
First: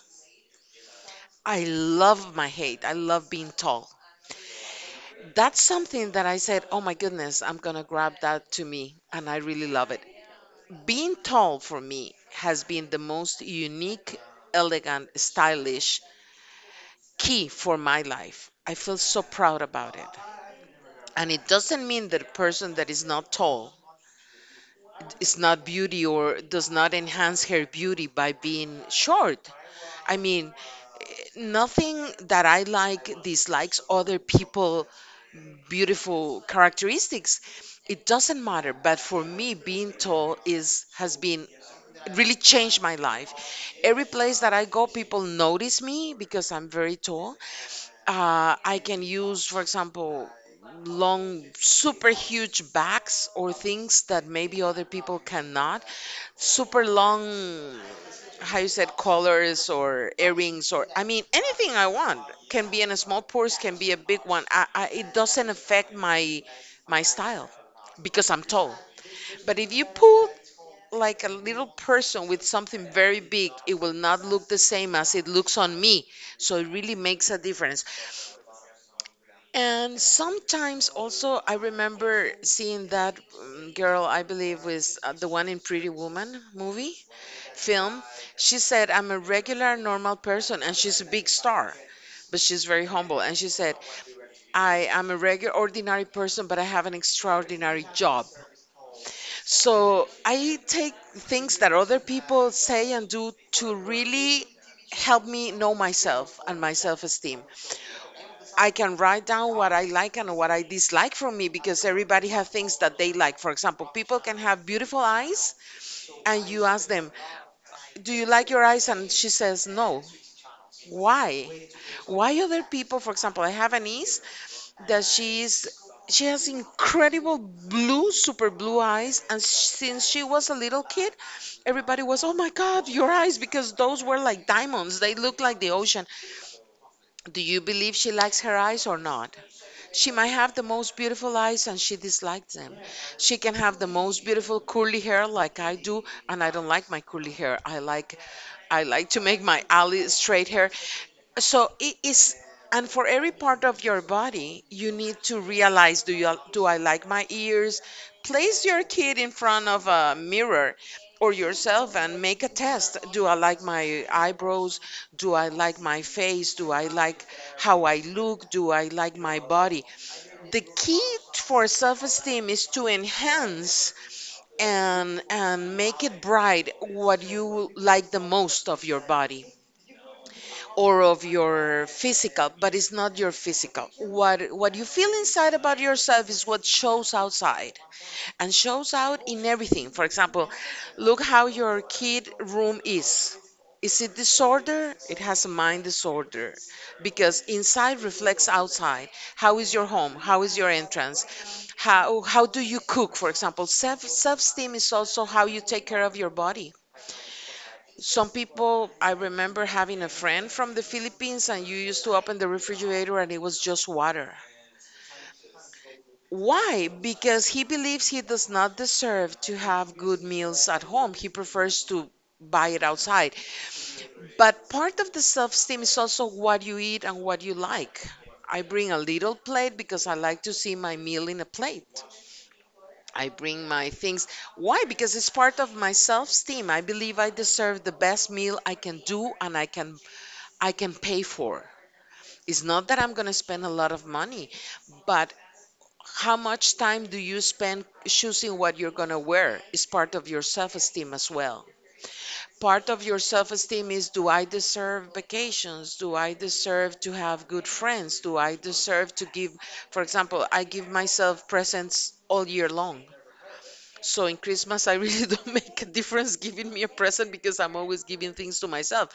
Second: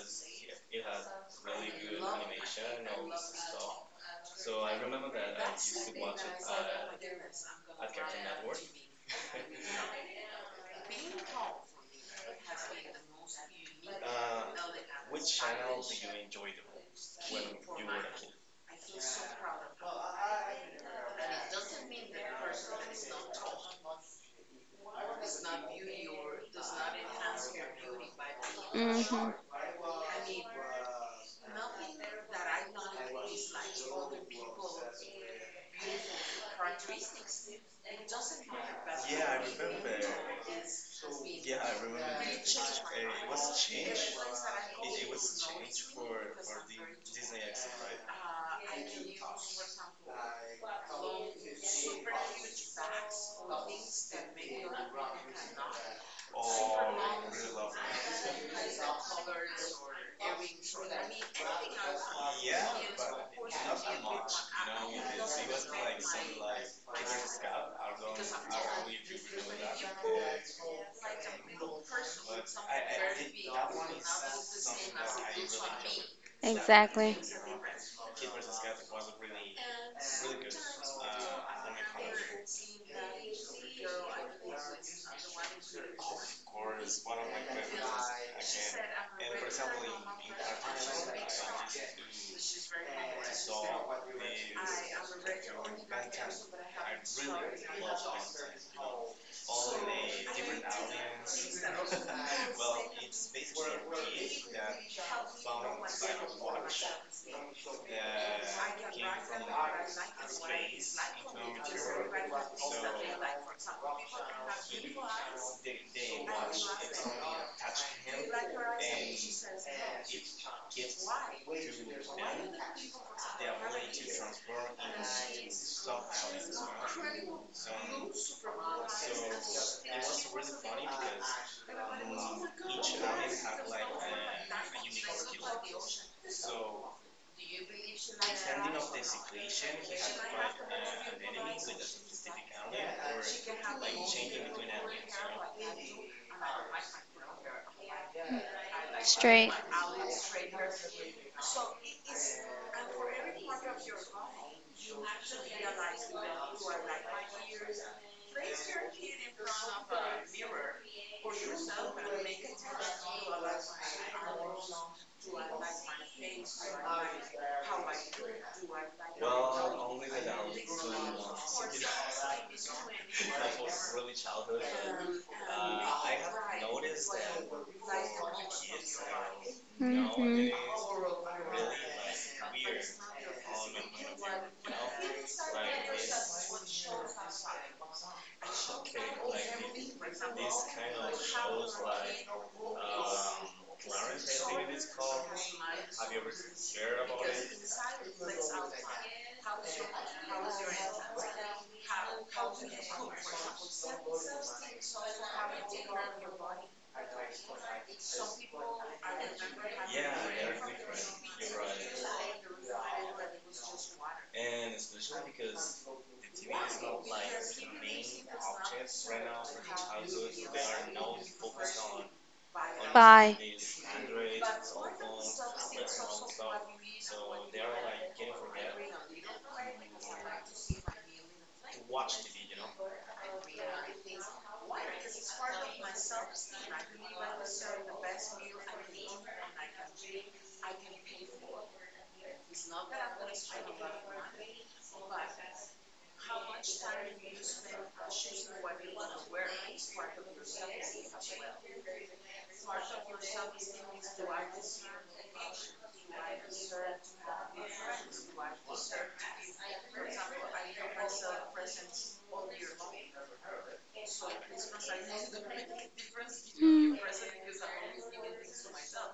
Speaker 2: I love my height. I love being tall." That's something that I said, "Oh my goodness, I'm gonna grab that to me." And I really love it. Being tall for me has been the most unique, elegant, stylish key for my life. I feel so proud about it. And it doesn't mean that a person that is not tall is not beauty or does not enhance her beauty by being
Speaker 1: Mm-hmm.
Speaker 2: short. I mean, nothing that I like dislikes other people beautiful characteristics. It doesn't matter, but for me being tall is has been really changed my life. Every place that I go, people notice me because I'm very tall. I can use, for example, long, super huge bags or things that maybe other people cannot. Super long, how you said, collars or earrings or, anything I want can be in a small purse, can be a big one. It doesn't affect my style because I'm tall. But if you pull like a little person with something very big, it will not look the same as it looks on me. So it really
Speaker 1: Exactly.
Speaker 2: makes a difference. And sometimes also, I remember seeing that girl, I believe, was the one in Pretty Woman movie film. She said, I'm a regular, normal person, and she's a big star, but she's very humble. And she said, I am a regular, ordinary person, but I have an extraordinary job. So I take things that other people say and do to really help me know myself and my self-esteem. I can write down what I like and what I dislike from me because everybody have things that they like. For example, people can have beautiful eyes and you ask them, "Do you like your eyes?" And she says, "No." Why? Why other people, for example, I have a niece that she's she has incredible blue, super blue eyes, and since she was a little kid, everybody was, "Oh my God, your eyes!" Because those were like diamonds. They looked like the ocean. Do you believe she likes her eyes or not? She might have the most beautiful eyes and she dislikes them. She can have the most beautiful curly hair like I do, and I don't like my curly hair. I like to make
Speaker 1: Straight.
Speaker 2: my alley straight hair. So it is, and for every part of your body, you need to realize do I like my ears? Place your kid in front of a mirror or yourself and make a test. Do I like my eyebrows? Do I like my face? Do I like how I look? Do I like my body? The key for self-esteem is to enhance and make it bright what you like the most of your body
Speaker 1: Hmm.
Speaker 2: or of your physical, but it's not your physical. What you feel inside about yourself is what shows outside and shows out in everything. For example, look how your kid room is. Is it disorder? It has a mind disorder because inside reflects outside. How is your home? How is your entrance? How do you cook? For example, self-esteem is also how you take care of your body some people, I remember having a friend from the Philippines, and you used to open the refrigerator and it was just water. Why? Because he believes he does not deserve to have good meals at home. He prefers to buy it outside.
Speaker 1: Bye.
Speaker 2: But part of the self-esteem is also what you eat and what you like. I bring a little plate because I like to see my meal in a plate. I bring my things. Why? Because it's part of my self-esteem. I believe I deserve the best meal I can do and I can pay for. It's not that I'm going to spend a lot of money, but how much time do you spend choosing what you're going to wear is part of your self esteem as well. Part of your self esteem is do I deserve vacations? Do I deserve to have good friends? Do I deserve to give, for example, I give myself presents all year long. So in Christmas, I really don't make a difference giving me a present because I'm always giving things to myself.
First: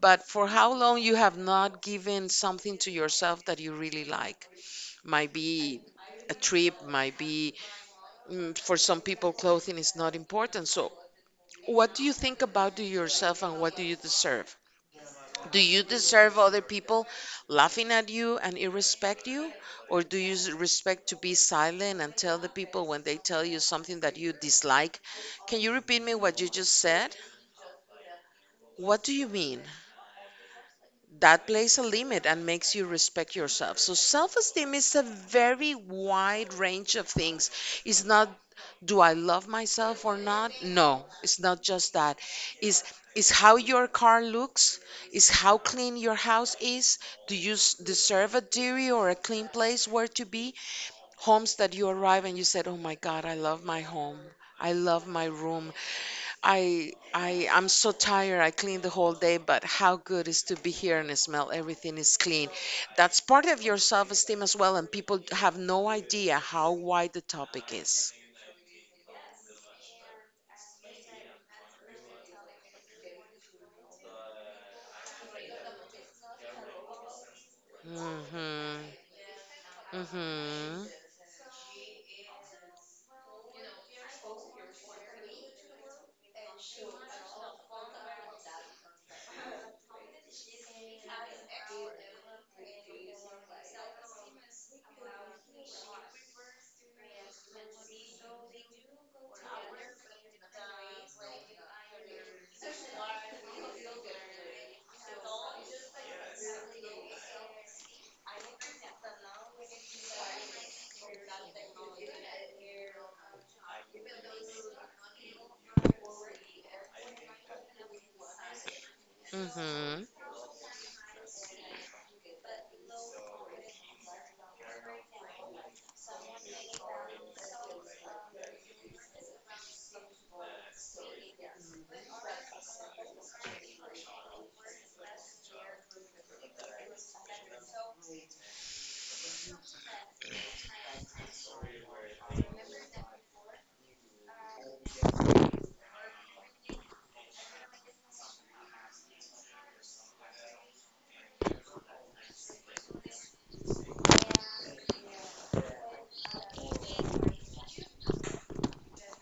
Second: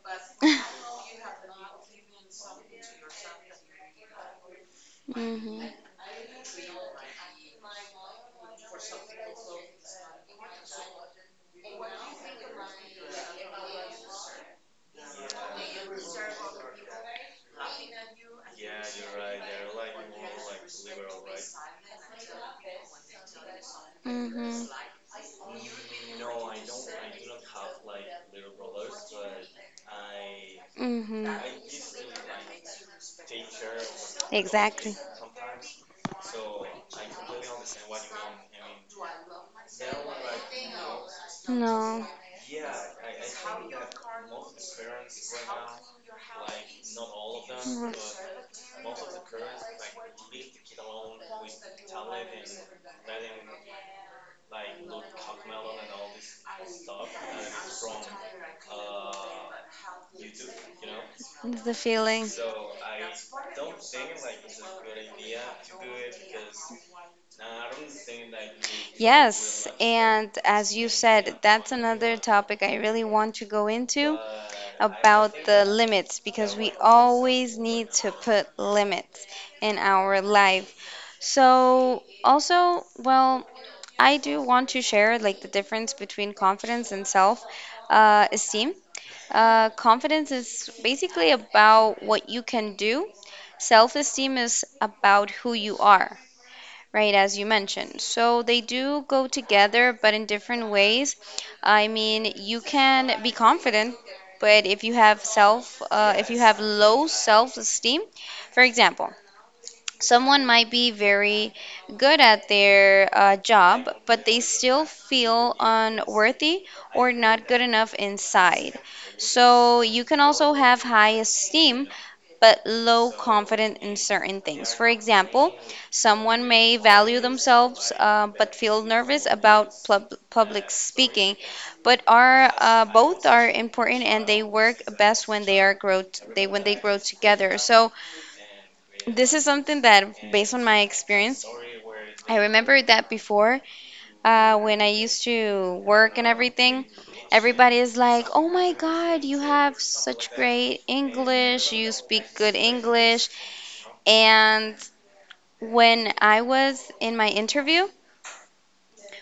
Speaker 2: But for how long you have not given something to yourself that you really like? Might
Speaker 1: Hmm.
Speaker 2: be a trip, might be for some people, clothing is not important. So what do you think about to yourself and what do you deserve? Do you deserve other people laughing at you and irrespect you? Or do you respect to be silent and tell the people when they tell you something that you
Speaker 1: Hmm.
Speaker 2: dislike? Can you repeat me what you just said? What do you mean?
Speaker 1: Hmm.
Speaker 2: That plays a limit and makes you respect yourself. So self esteem is
Speaker 1: Exactly.
Speaker 2: a very wide range of things. It's not do I love myself or not? No, it's not just
Speaker 1: No.
Speaker 2: that. It's is how your car looks, is how clean your house is. Do you deserve a dirty or a clean place where to be? Homes that you arrive and you said, "Oh my God, I love my home. I love my room. I'm so tired. I cleaned the whole day, but how good is to be here and smell
Speaker 1: Mm. The
Speaker 2: everything is
Speaker 1: feeling.
Speaker 2: clean. That's part of your self-esteem as well, and people have no idea how wide the topic is.
Speaker 1: Yes, and as you said, that's another topic I really want to go into about the limits because we always need to put
Speaker 2: Mhm.
Speaker 1: limits in our life.
Speaker 2: Mhm.
Speaker 1: So, also, well, I do want to share like the difference between confidence and self esteem. Confidence is basically about what you can do, self esteem is about who you are. Right, as you mentioned. So they do go together, but in different ways. I mean, you can be confident, but if you have low self-esteem, for example, someone might be very good at their job, but they still feel unworthy or not good enough inside. So
Speaker 2: Mhm.
Speaker 1: you can also have high esteem, but low confidence in certain things. For example, someone may value themselves but feel nervous about public speaking, but are both are important and they work best when they are grow they when they grow together. So this is something that, based on my experience, I remember that before, when I used to work and everything, everybody is like, "Oh my God, you have such great English. You speak good English." And when I was in my interview,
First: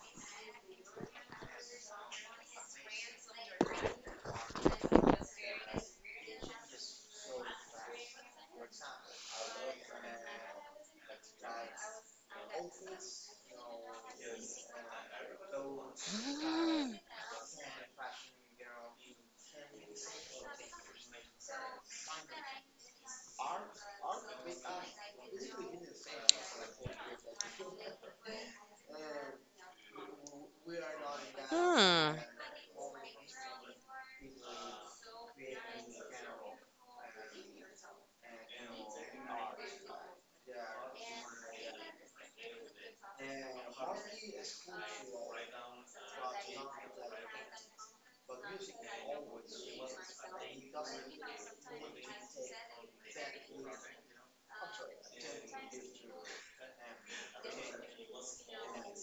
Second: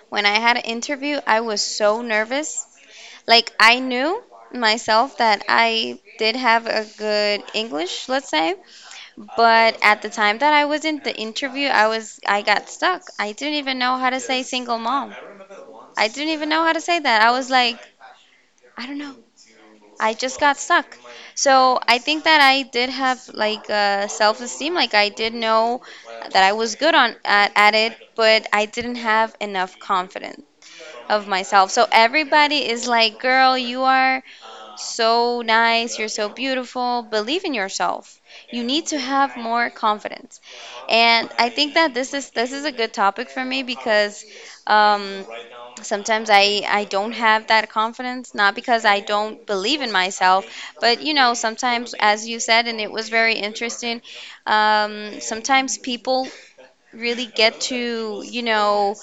Speaker 1: when I had an interview, I was so nervous. Like I knew myself that I did have a good English, let's say, but at the time that I was in the interview, I got stuck. I didn't even know how to say single mom. I didn't even know how to say that. I was like, I don't know. I just got stuck. So I think that I did have like self-esteem. Like I did know that I was good at it, but I didn't have enough confidence of myself. So
Speaker 2: Mm.
Speaker 1: everybody is like, "Girl, you are so nice. You're so beautiful. Believe in yourself. You need to have more confidence." And I think that this is a good topic for me because um, sometimes I don't have that confidence, not because I don't believe in myself, but you know, sometimes, as you said, and it was very interesting, sometimes people really get to, you know,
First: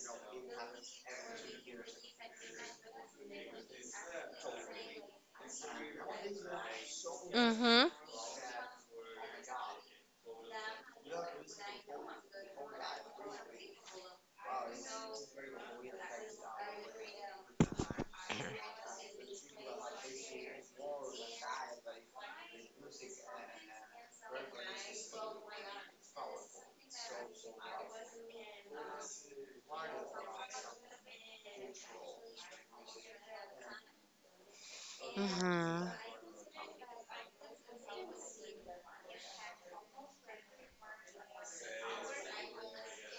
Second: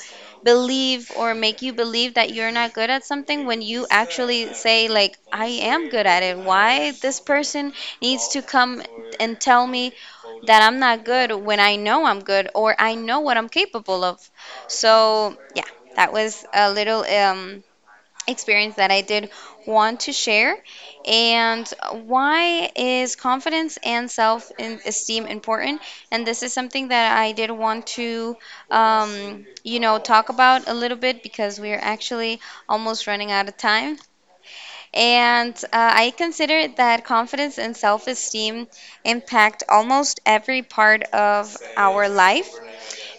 Speaker 1: believe or make you believe that you're not good at something when you actually say, like, I am good at it. Why this
Speaker 2: Mm.
Speaker 1: person
Speaker 2: Mhm.
Speaker 1: needs to come and tell me that I'm not good when I know I'm good or I know what I'm capable of. So that was a little experience that I did want to share. And why is confidence and self esteem important? And this is something that I did want to, you know, talk about a little bit because we are actually almost running out of time. And
Speaker 2: Mhm.
Speaker 1: I consider that confidence and self esteem impact almost every part of our life.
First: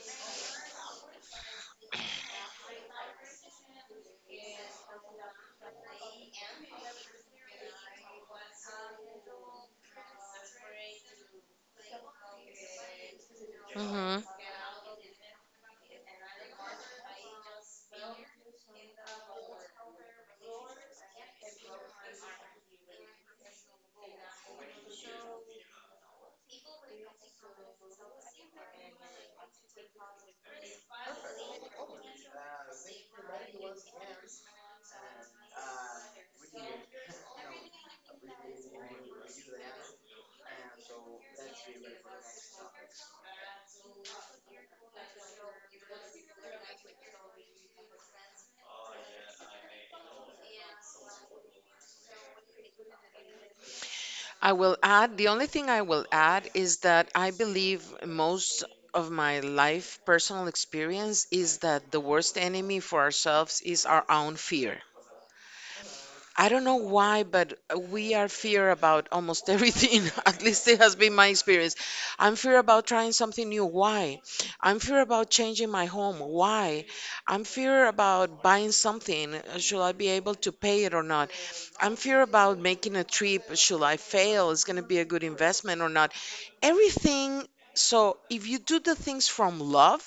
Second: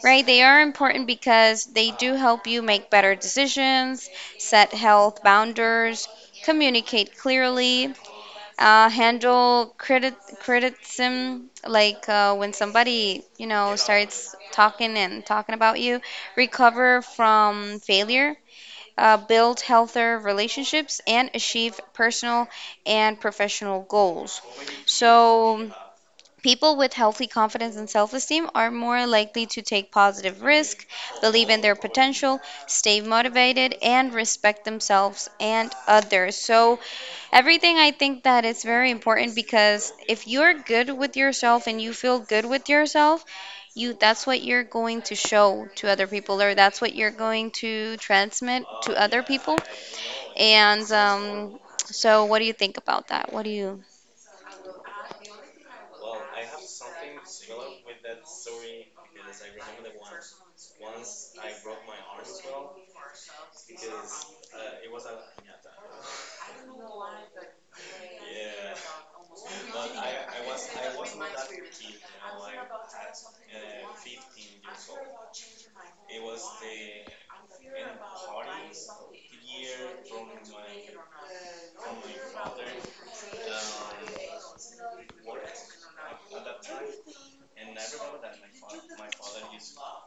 Speaker 1: Right, they are important because they do help you make better decisions, set health boundaries, communicate clearly, handle credit criticism, like when somebody, you know,
Speaker 2: Mhm.
Speaker 1: starts talking and talking about you, recover from failure, build healthier relationships, and achieve personal and professional goals. So, people with healthy confidence and self esteem are more likely to take positive risks, believe in their potential, stay motivated, and respect themselves and others. So, everything I think that is very important because if you're good with yourself and you feel good with yourself, you that's what you're going to show to other people, or that's what you're going to transmit to other people. And so, what do you think about that? What do you?
Speaker 2: I will add, the only thing I will add is that I believe most of my life personal experience is that the worst enemy for ourselves is our own fear. I don't know why, but we are fear about almost everything. At least it has been my experience. I'm fear about trying something new. Why? I'm fear about changing my home. Why? I'm fear about buying something. Should I be able to pay it or not? I'm fear about making a trip. Should I fail? Is going to be a good investment or not? Everything. So if you do the things from love,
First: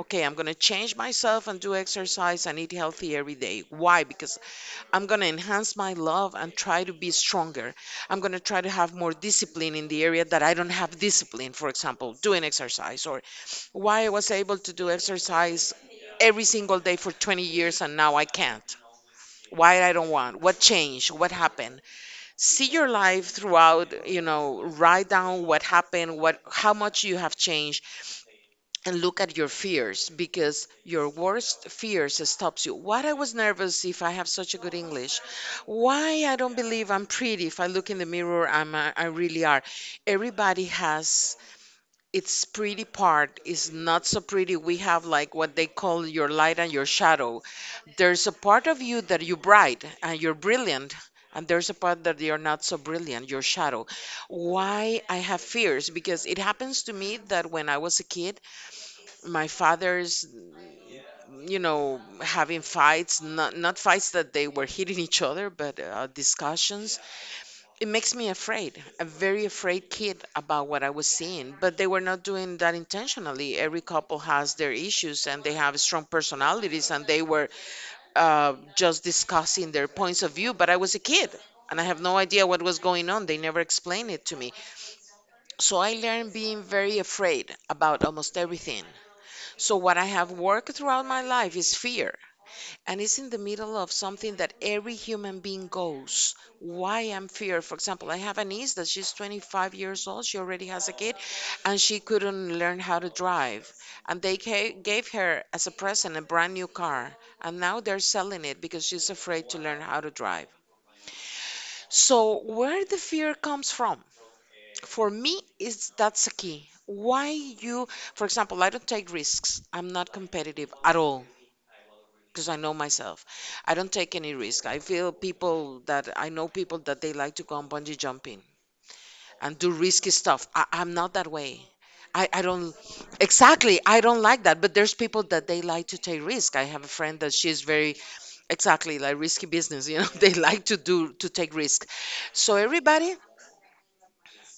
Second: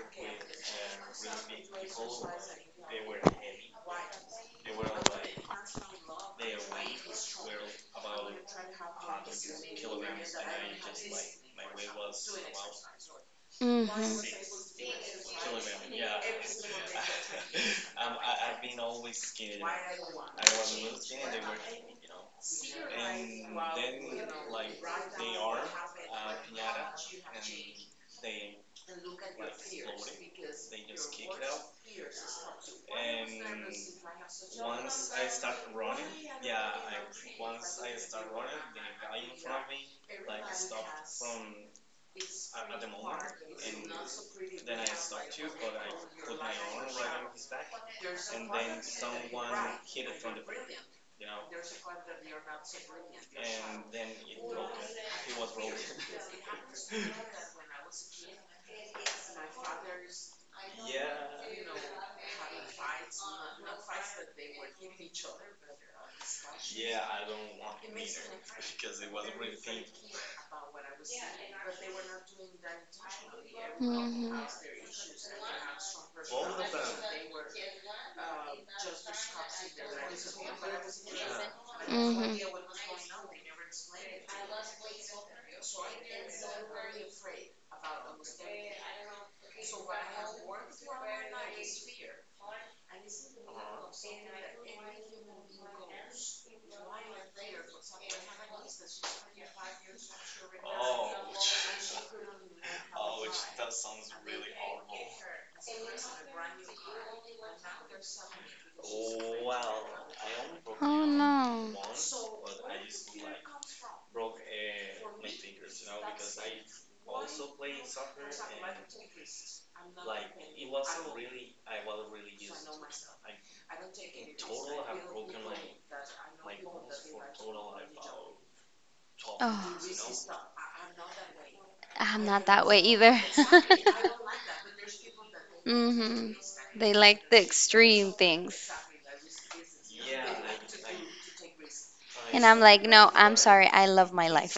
Speaker 2: okay, I'm going to change myself and do exercise and eat healthy every day. Why? Because I'm going to enhance my love and try to be stronger. I'm going to try to have more discipline in the area that I don't have discipline, for example, doing exercise or why I was able to do exercise every single day for 20 years and now I can't. Why I don't want? What changed? What happened? See your life throughout, you know, write down what happened, what how much you have changed and look at your fears because your worst fears stops you. What I was nervous if I have such a good English. Why I don't believe I'm pretty? If I look in the mirror, I really are. Everybody has its pretty part, is not so pretty. We have like what they call your light and your shadow. There's a part of you that you're bright and you're brilliant, and there's a part that you're not so brilliant, your shadow. Why I have fears? Because it happens to me that when I was a kid, my father's, you know, having fights, not fights that they were hitting each other, but discussions. It makes me afraid, a very afraid kid about what I was seeing. But they
Speaker 1: Mhm.
Speaker 2: were not doing that intentionally. Every
Speaker 1: Hmm.
Speaker 2: couple
Speaker 1: Hmm.
Speaker 2: has their issues and they have strong personalities, and they were just discussing their points of view, but I was a kid and I have no idea what was going on. They never explained it to me. So I learned being very afraid about almost everything. So what I have worked throughout my life is fear and it's in the middle of something that every human being goes. Why I'm fear, for example, I have a niece that she's 25 years old. She already has a kid, and she couldn't learn how to drive. And they gave her as a present a brand new car, and now they're selling it because she's afraid to learn how to drive.
Speaker 1: Oh no.
Speaker 2: So where the fear comes from? For me, is that's a key. Why you, for example, I don't take risks. I'm not competitive at all because I know myself. I don't take any risk. I feel people that I know people that they like to go on bungee jumping and do risky
Speaker 1: Oh,
Speaker 2: stuff. I'm not that way.
Speaker 1: I'm
Speaker 2: I
Speaker 1: not that
Speaker 2: don't
Speaker 1: way either.
Speaker 2: exactly I don't like that. But there's people that they like to take
Speaker 1: Hmm.
Speaker 2: risk. I have a
Speaker 1: They
Speaker 2: friend
Speaker 1: like
Speaker 2: that
Speaker 1: the
Speaker 2: she's very
Speaker 1: extreme things.
Speaker 2: exactly like risky business, you know, they like to take risk.
Speaker 1: And
Speaker 2: So
Speaker 1: I'm like, no,
Speaker 2: everybody
Speaker 1: I'm sorry. I love my life.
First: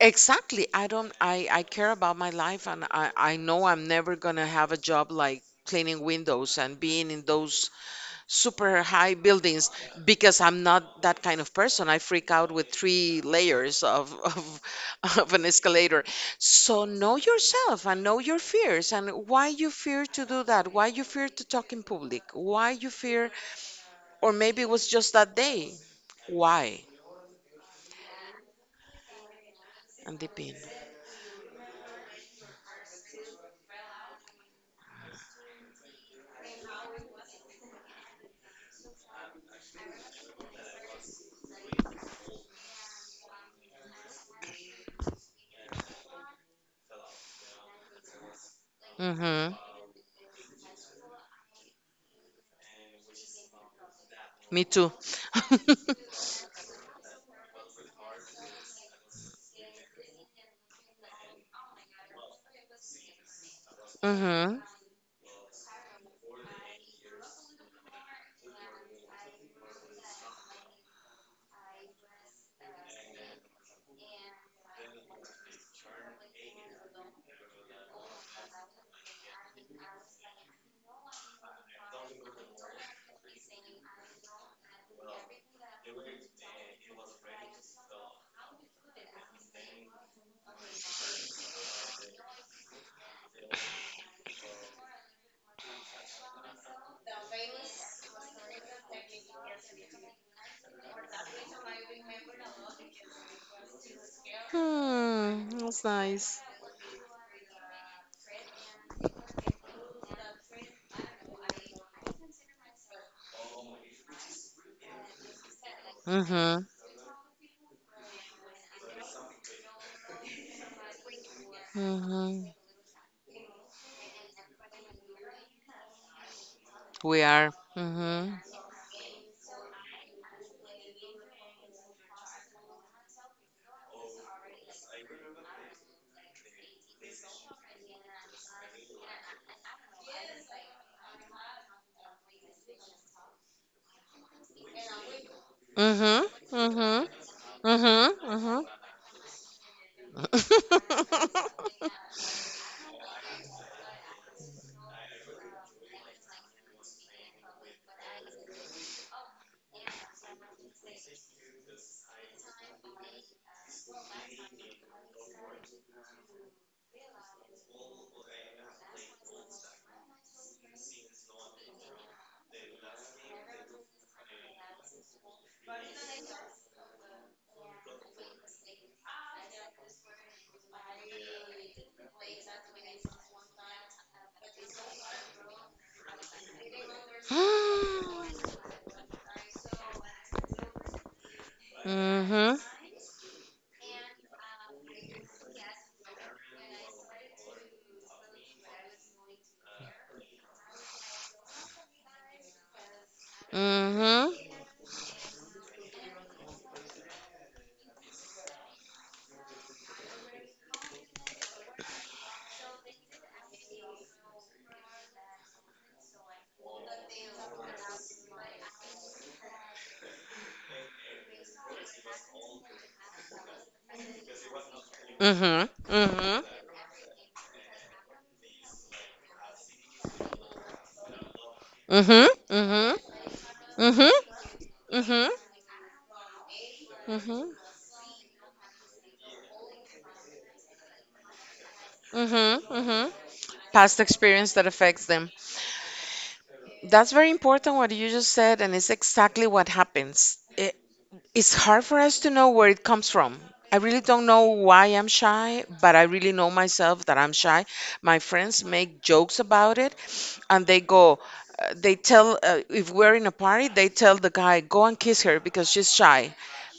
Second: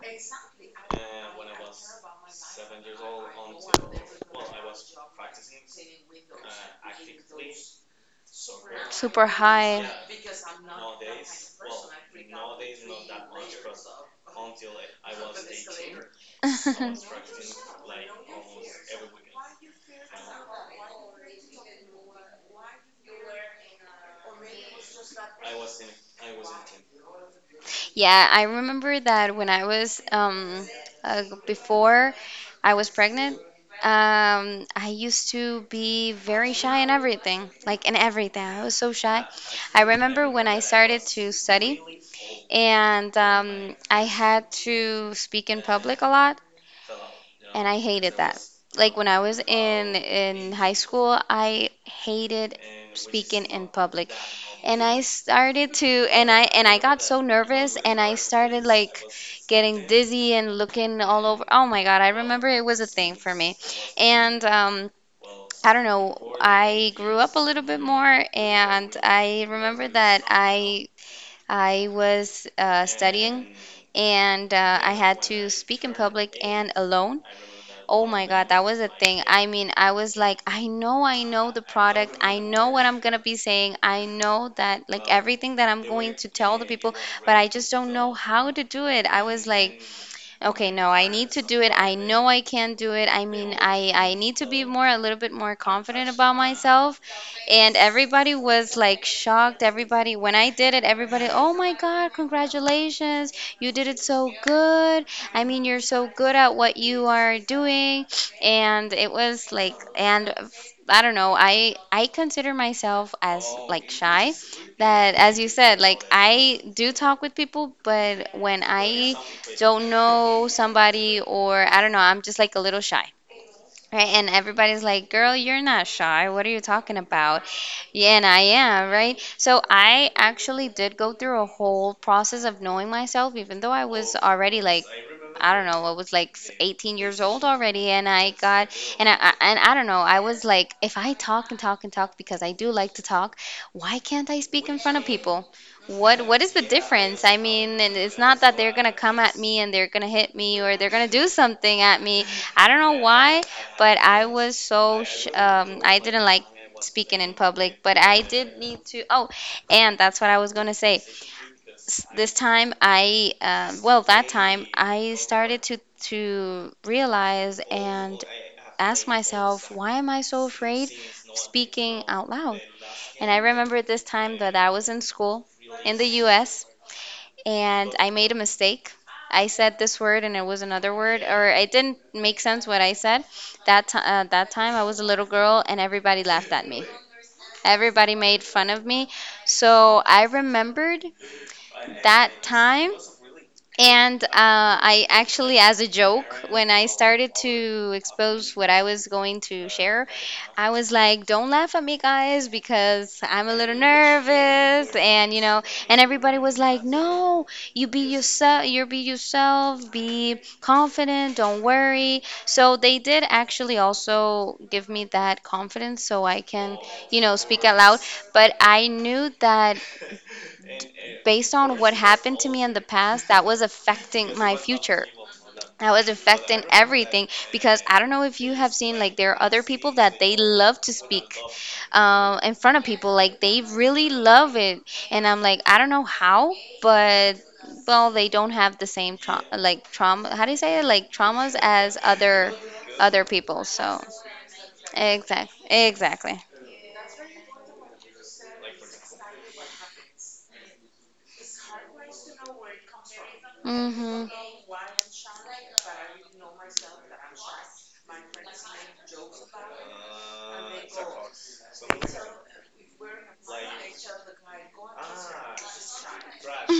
Speaker 2: exactly I don't I care about my life and I know I'm never gonna have a job like cleaning windows and being in those super high
Speaker 1: Super
Speaker 2: buildings
Speaker 1: high.
Speaker 2: because I'm not that kind of person. I freak out with three layers of of an escalator. So know yourself and know your fears and why you fear to do that, why you fear to talk in public, why you fear, or maybe it was just that day. Why?
Speaker 1: Yeah, I remember that when I was
Speaker 2: And deep in.
Speaker 1: before I was pregnant, I used to be very shy in everything, like in everything. I was so shy. I remember when I started to study and I had to speak in public a lot and I hated that. Like when I was
Speaker 2: Mm-hmm.
Speaker 1: in high school, I hated speaking in public.
Speaker 2: Me
Speaker 1: And
Speaker 2: too.
Speaker 1: I started to and I got so nervous and I started like getting dizzy and looking all over. Oh my God, I remember it was a thing for me. And
Speaker 2: Mm-hmm.
Speaker 1: I don't know. I grew up a little bit more, and I remember that I I was studying and I had to speak in public and alone. Oh my God, that was a thing. I mean, I was like, I know the product. I know what I'm gonna be saying. I know that, like, everything that I'm going to tell the people, but I just don't know how to do it. I was like, okay, no, I need to do it. I know I can do it. I mean, I need to be more, a little bit more confident about myself. And everybody was like shocked. Everybody, when I did it, everybody, oh my God, congratulations. You did it so good. I
Speaker 2: Hmm.
Speaker 1: mean, you're
Speaker 2: That's
Speaker 1: so good
Speaker 2: nice.
Speaker 1: at what you are doing. And it was like, and I don't know, I consider myself as like shy. That as you said, like I
Speaker 2: Mm-hmm.
Speaker 1: do talk with people, but when I don't know somebody or I don't know, I'm just
Speaker 2: Mm-hmm.
Speaker 1: like a little shy. Right, and everybody's like, "Girl, you're not shy. What are you talking
Speaker 2: We
Speaker 1: about?"
Speaker 2: are.
Speaker 1: Yeah, and
Speaker 2: Mm-hmm.
Speaker 1: I am, right? So I actually did go through a whole process of knowing myself, even though I was already like, I don't know, I was like 18 years old already, and I don't know, I was like, if I talk and talk and talk because I do like to talk, why can't I speak in front of people?
Speaker 2: Mhm.
Speaker 1: What is the
Speaker 2: Mhm.
Speaker 1: difference? I mean, and
Speaker 2: Mhm.
Speaker 1: it's not that
Speaker 2: Mhm.
Speaker 1: they're gonna come at me and they're gonna hit me or they're gonna do something at me. I don't know why, but I was so sh I didn't like speaking in public, but I did need to. Oh, and that's what I was gonna say. This time I well that time I started to realize and ask myself why am I so afraid of speaking out loud? And I remember this time that I was in school in the US and I made a mistake. I said this word and it was another word, or it didn't make sense what I said. That time I was a little girl and everybody laughed at me. Everybody made fun of me. So I remembered
Speaker 2: Mhm.
Speaker 1: that
Speaker 2: Mhm.
Speaker 1: time. And I actually, as a joke, when I started to expose what I was going to share, I was like, don't laugh at me, guys, because I'm a little
Speaker 2: Mhm.
Speaker 1: nervous. And, you know, and everybody was like, no, you be yourself, be confident, don't worry. So they did actually also give me that confidence so I can, you know, speak aloud. But I knew that based on what happened to me in the past, that was affecting my future.
Speaker 2: Mhm.
Speaker 1: That was
Speaker 2: Mhm.
Speaker 1: affecting everything because I don't know if you have seen like there are other people that they love to speak
Speaker 2: Mhm. Mhm.
Speaker 1: in front of
Speaker 2: Mhm.
Speaker 1: people like they really love it and
Speaker 2: Mhm.
Speaker 1: I'm like I don't know how but well they don't have the same trauma how do you say it like traumas as
Speaker 2: Mhm. Mhm.
Speaker 1: other people
Speaker 2: Past
Speaker 1: so
Speaker 2: experience that affects them.
Speaker 1: exactly exactly
Speaker 2: That's very important what you just said, and it's exactly what happens. It's hard for us to know where it comes from. I really don't
Speaker 1: mhm
Speaker 2: know why I'm shy, but I really know myself that I'm shy. My friends make jokes about it, and they go, they tell, if we're in a party, they tell the guy, go and kiss her because she's shy.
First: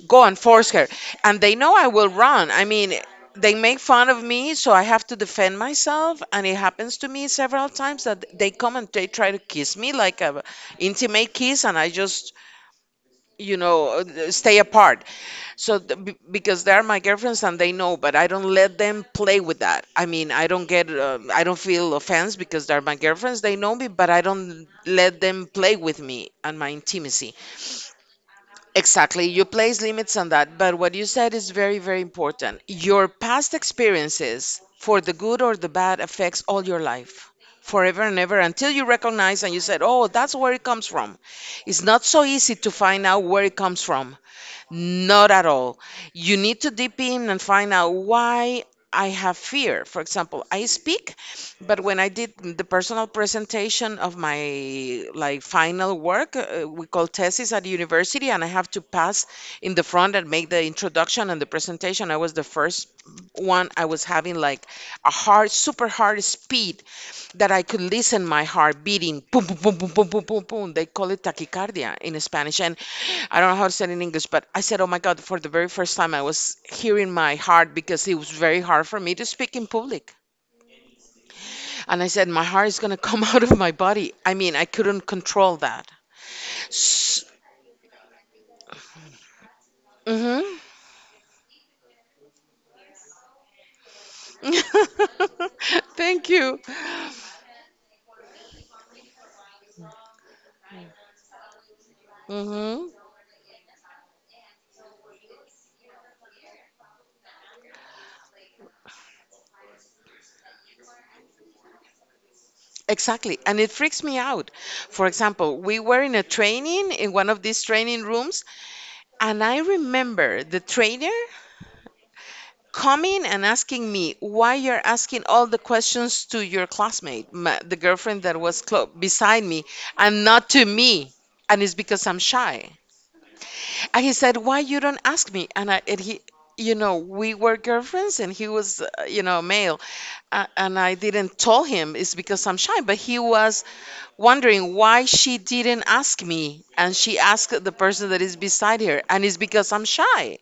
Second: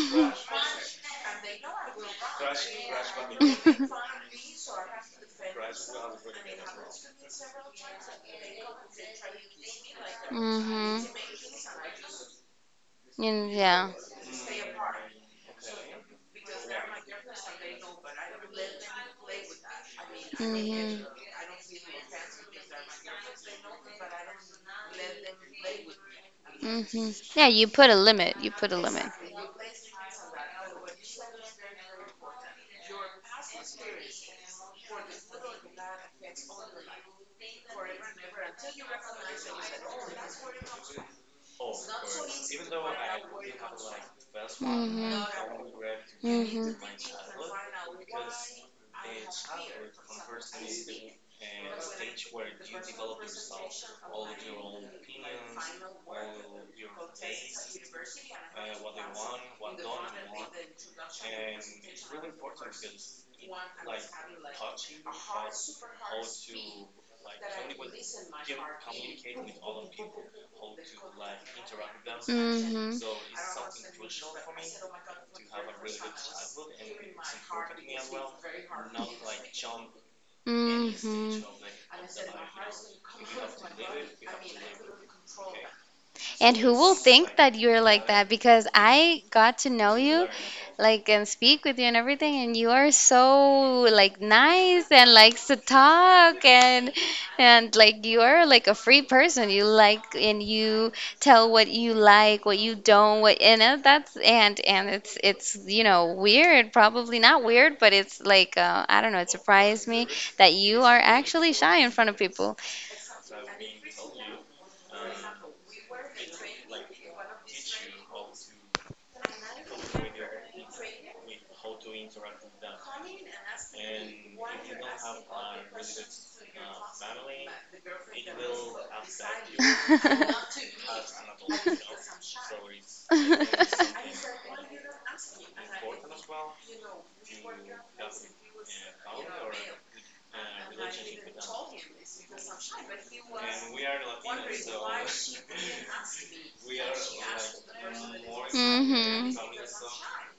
Speaker 2: Go and force her. And they know I will run. I mean, they make fun of me, so I have to defend myself. And it happens to me several times that they come and they try to kiss me like a
Speaker 1: hmm.
Speaker 2: intimate kiss, and I just
Speaker 1: Yeah.
Speaker 2: stay apart. So, because they are my girlfriends and they know, but I don't let them play with that. I mean, I don't get,
Speaker 1: Hmm.
Speaker 2: I don't feel offense because they're my girlfriends. They know me, but I don't let them play with me and my
Speaker 1: Hmm.
Speaker 2: intimacy.
Speaker 1: Yeah, you put a limit. You put a limit.
Speaker 2: Exactly. You place limits on that. But what you said is very, very important. Your past experiences, for the good or the bad, affects all your life. Forever and ever until you recognize and you said, "Oh, that's where it comes from." It's not so easy to find out where it comes from, not at
Speaker 1: Hmm.
Speaker 2: all. You need to deep in and find out why I have fear. For example, I speak, but when I did the personal presentation of my like final work, we call thesis at university, and I have to pass in the front and make the introduction and the presentation. I was the first one. I was having like a hard, super hard speed that I could listen my heart beating, boom, boom, boom, boom, boom, boom, boom, boom. They call it tachycardia in Spanish, and
Speaker 1: Hmm.
Speaker 2: I don't know how to say it in English. But I said, "Oh my God!" For the very first time, I was hearing my heart because it was very hard for me to speak in public.
Speaker 1: Hmm. Hmm.
Speaker 2: And I said, "My heart is gonna come out of my body." I mean, I couldn't control that.
Speaker 1: And who will
Speaker 2: S
Speaker 1: think that you're like that? Because I got to know you,
Speaker 2: hmm.
Speaker 1: like, and speak with you and everything, and you are so like nice and likes to
Speaker 2: Thank
Speaker 1: talk
Speaker 2: you.
Speaker 1: and like you are like a free person. You like and you tell what you like, what you
Speaker 2: Hmm.
Speaker 1: don't, what and that's and it's you know weird, probably not weird, but it's like I don't know. It surprised me that you are actually shy in front of people.
Speaker 2: Exactly. And it freaks me out. For example, we were in a training in one of these training rooms, and I remember the trainer coming and asking me why you're asking all the questions to your classmate, my, the girlfriend that was beside me, and not to me. And it's because I'm shy. And he said, why you don't ask me? And I, and he, you know, we were girlfriends, and he was, you know, male. And I didn't tell him it's because I'm shy. But he was wondering why she didn't ask me, and she asked the person that is beside her, and
Speaker 1: Mm-hmm.
Speaker 2: it's because I'm shy.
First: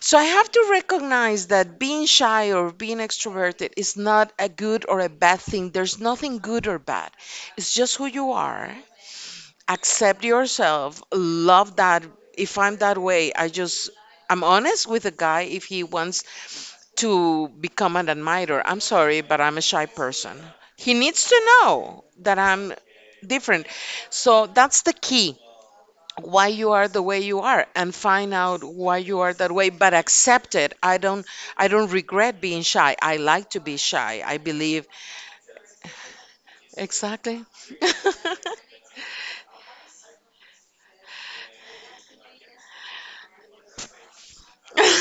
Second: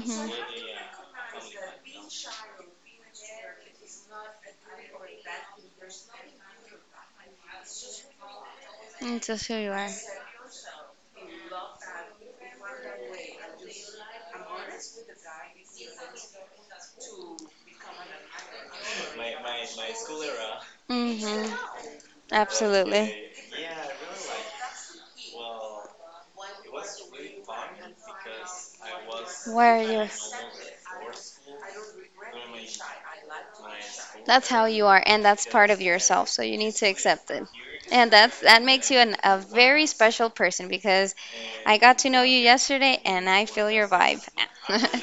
Speaker 2: So I have to recognize that being shy or being extroverted is not a good or a bad thing. There's nothing good or bad. It's just who you are.
Speaker 1: It's just who you are.
Speaker 2: Accept yourself. Love that. If I'm that way, I just I'm honest with a guy if he wants to become an admirer. I'm sorry, but I'm a shy person. He needs to
Speaker 1: Mm-hmm.
Speaker 2: know that I'm
Speaker 1: Absolutely.
Speaker 2: different. So that's the key why you are the way you are and find out why you are that way
Speaker 1: Where are
Speaker 2: but
Speaker 1: you?
Speaker 2: accept it. I don't regret being shy. I like to be shy, I
Speaker 1: That's how you
Speaker 2: believe.
Speaker 1: are, and that's part of yourself. So you need to accept it,
Speaker 2: Exactly.
Speaker 1: and that's that makes you a very special person because I got to know you yesterday, and I feel your vibe.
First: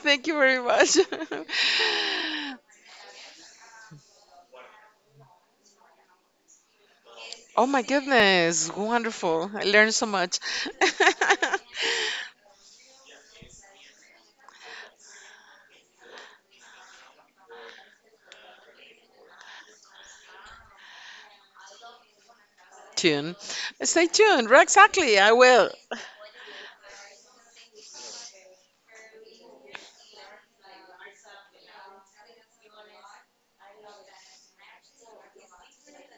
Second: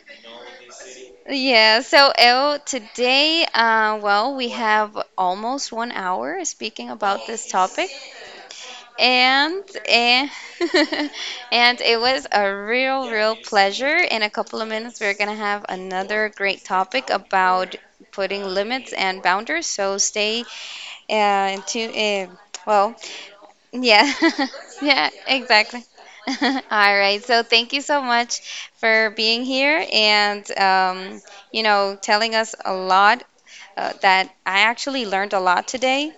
Speaker 2: Thank you very much.
Speaker 1: Yeah, so El, today, well, we have almost one hour speaking about this
Speaker 2: Oh my
Speaker 1: topic.
Speaker 2: goodness, wonderful, I
Speaker 1: And
Speaker 2: learned so
Speaker 1: and
Speaker 2: much.
Speaker 1: and it was a real, real pleasure. In a couple of minutes, we're going to have another great topic about putting limits and boundaries. So stay tuned. Uh, well,
Speaker 2: Tune, stay
Speaker 1: yeah,
Speaker 2: tuned, right,
Speaker 1: yeah,
Speaker 2: exactly, I will.
Speaker 1: exactly. All right. So thank you so much for being here and you know telling us a lot that I actually learned a lot today.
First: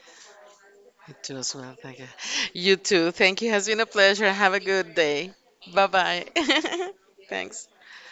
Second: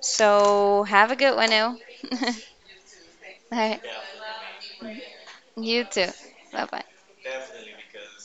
Speaker 1: So have
Speaker 2: You
Speaker 1: a good
Speaker 2: too
Speaker 1: one,
Speaker 2: as well,
Speaker 1: now.
Speaker 2: thank you.
Speaker 1: All
Speaker 2: You too, thank you, has
Speaker 1: right.
Speaker 2: been a pleasure, have a good day.
Speaker 1: You
Speaker 2: Bye
Speaker 1: too.
Speaker 2: bye.
Speaker 1: Bye bye.
Speaker 2: Thanks.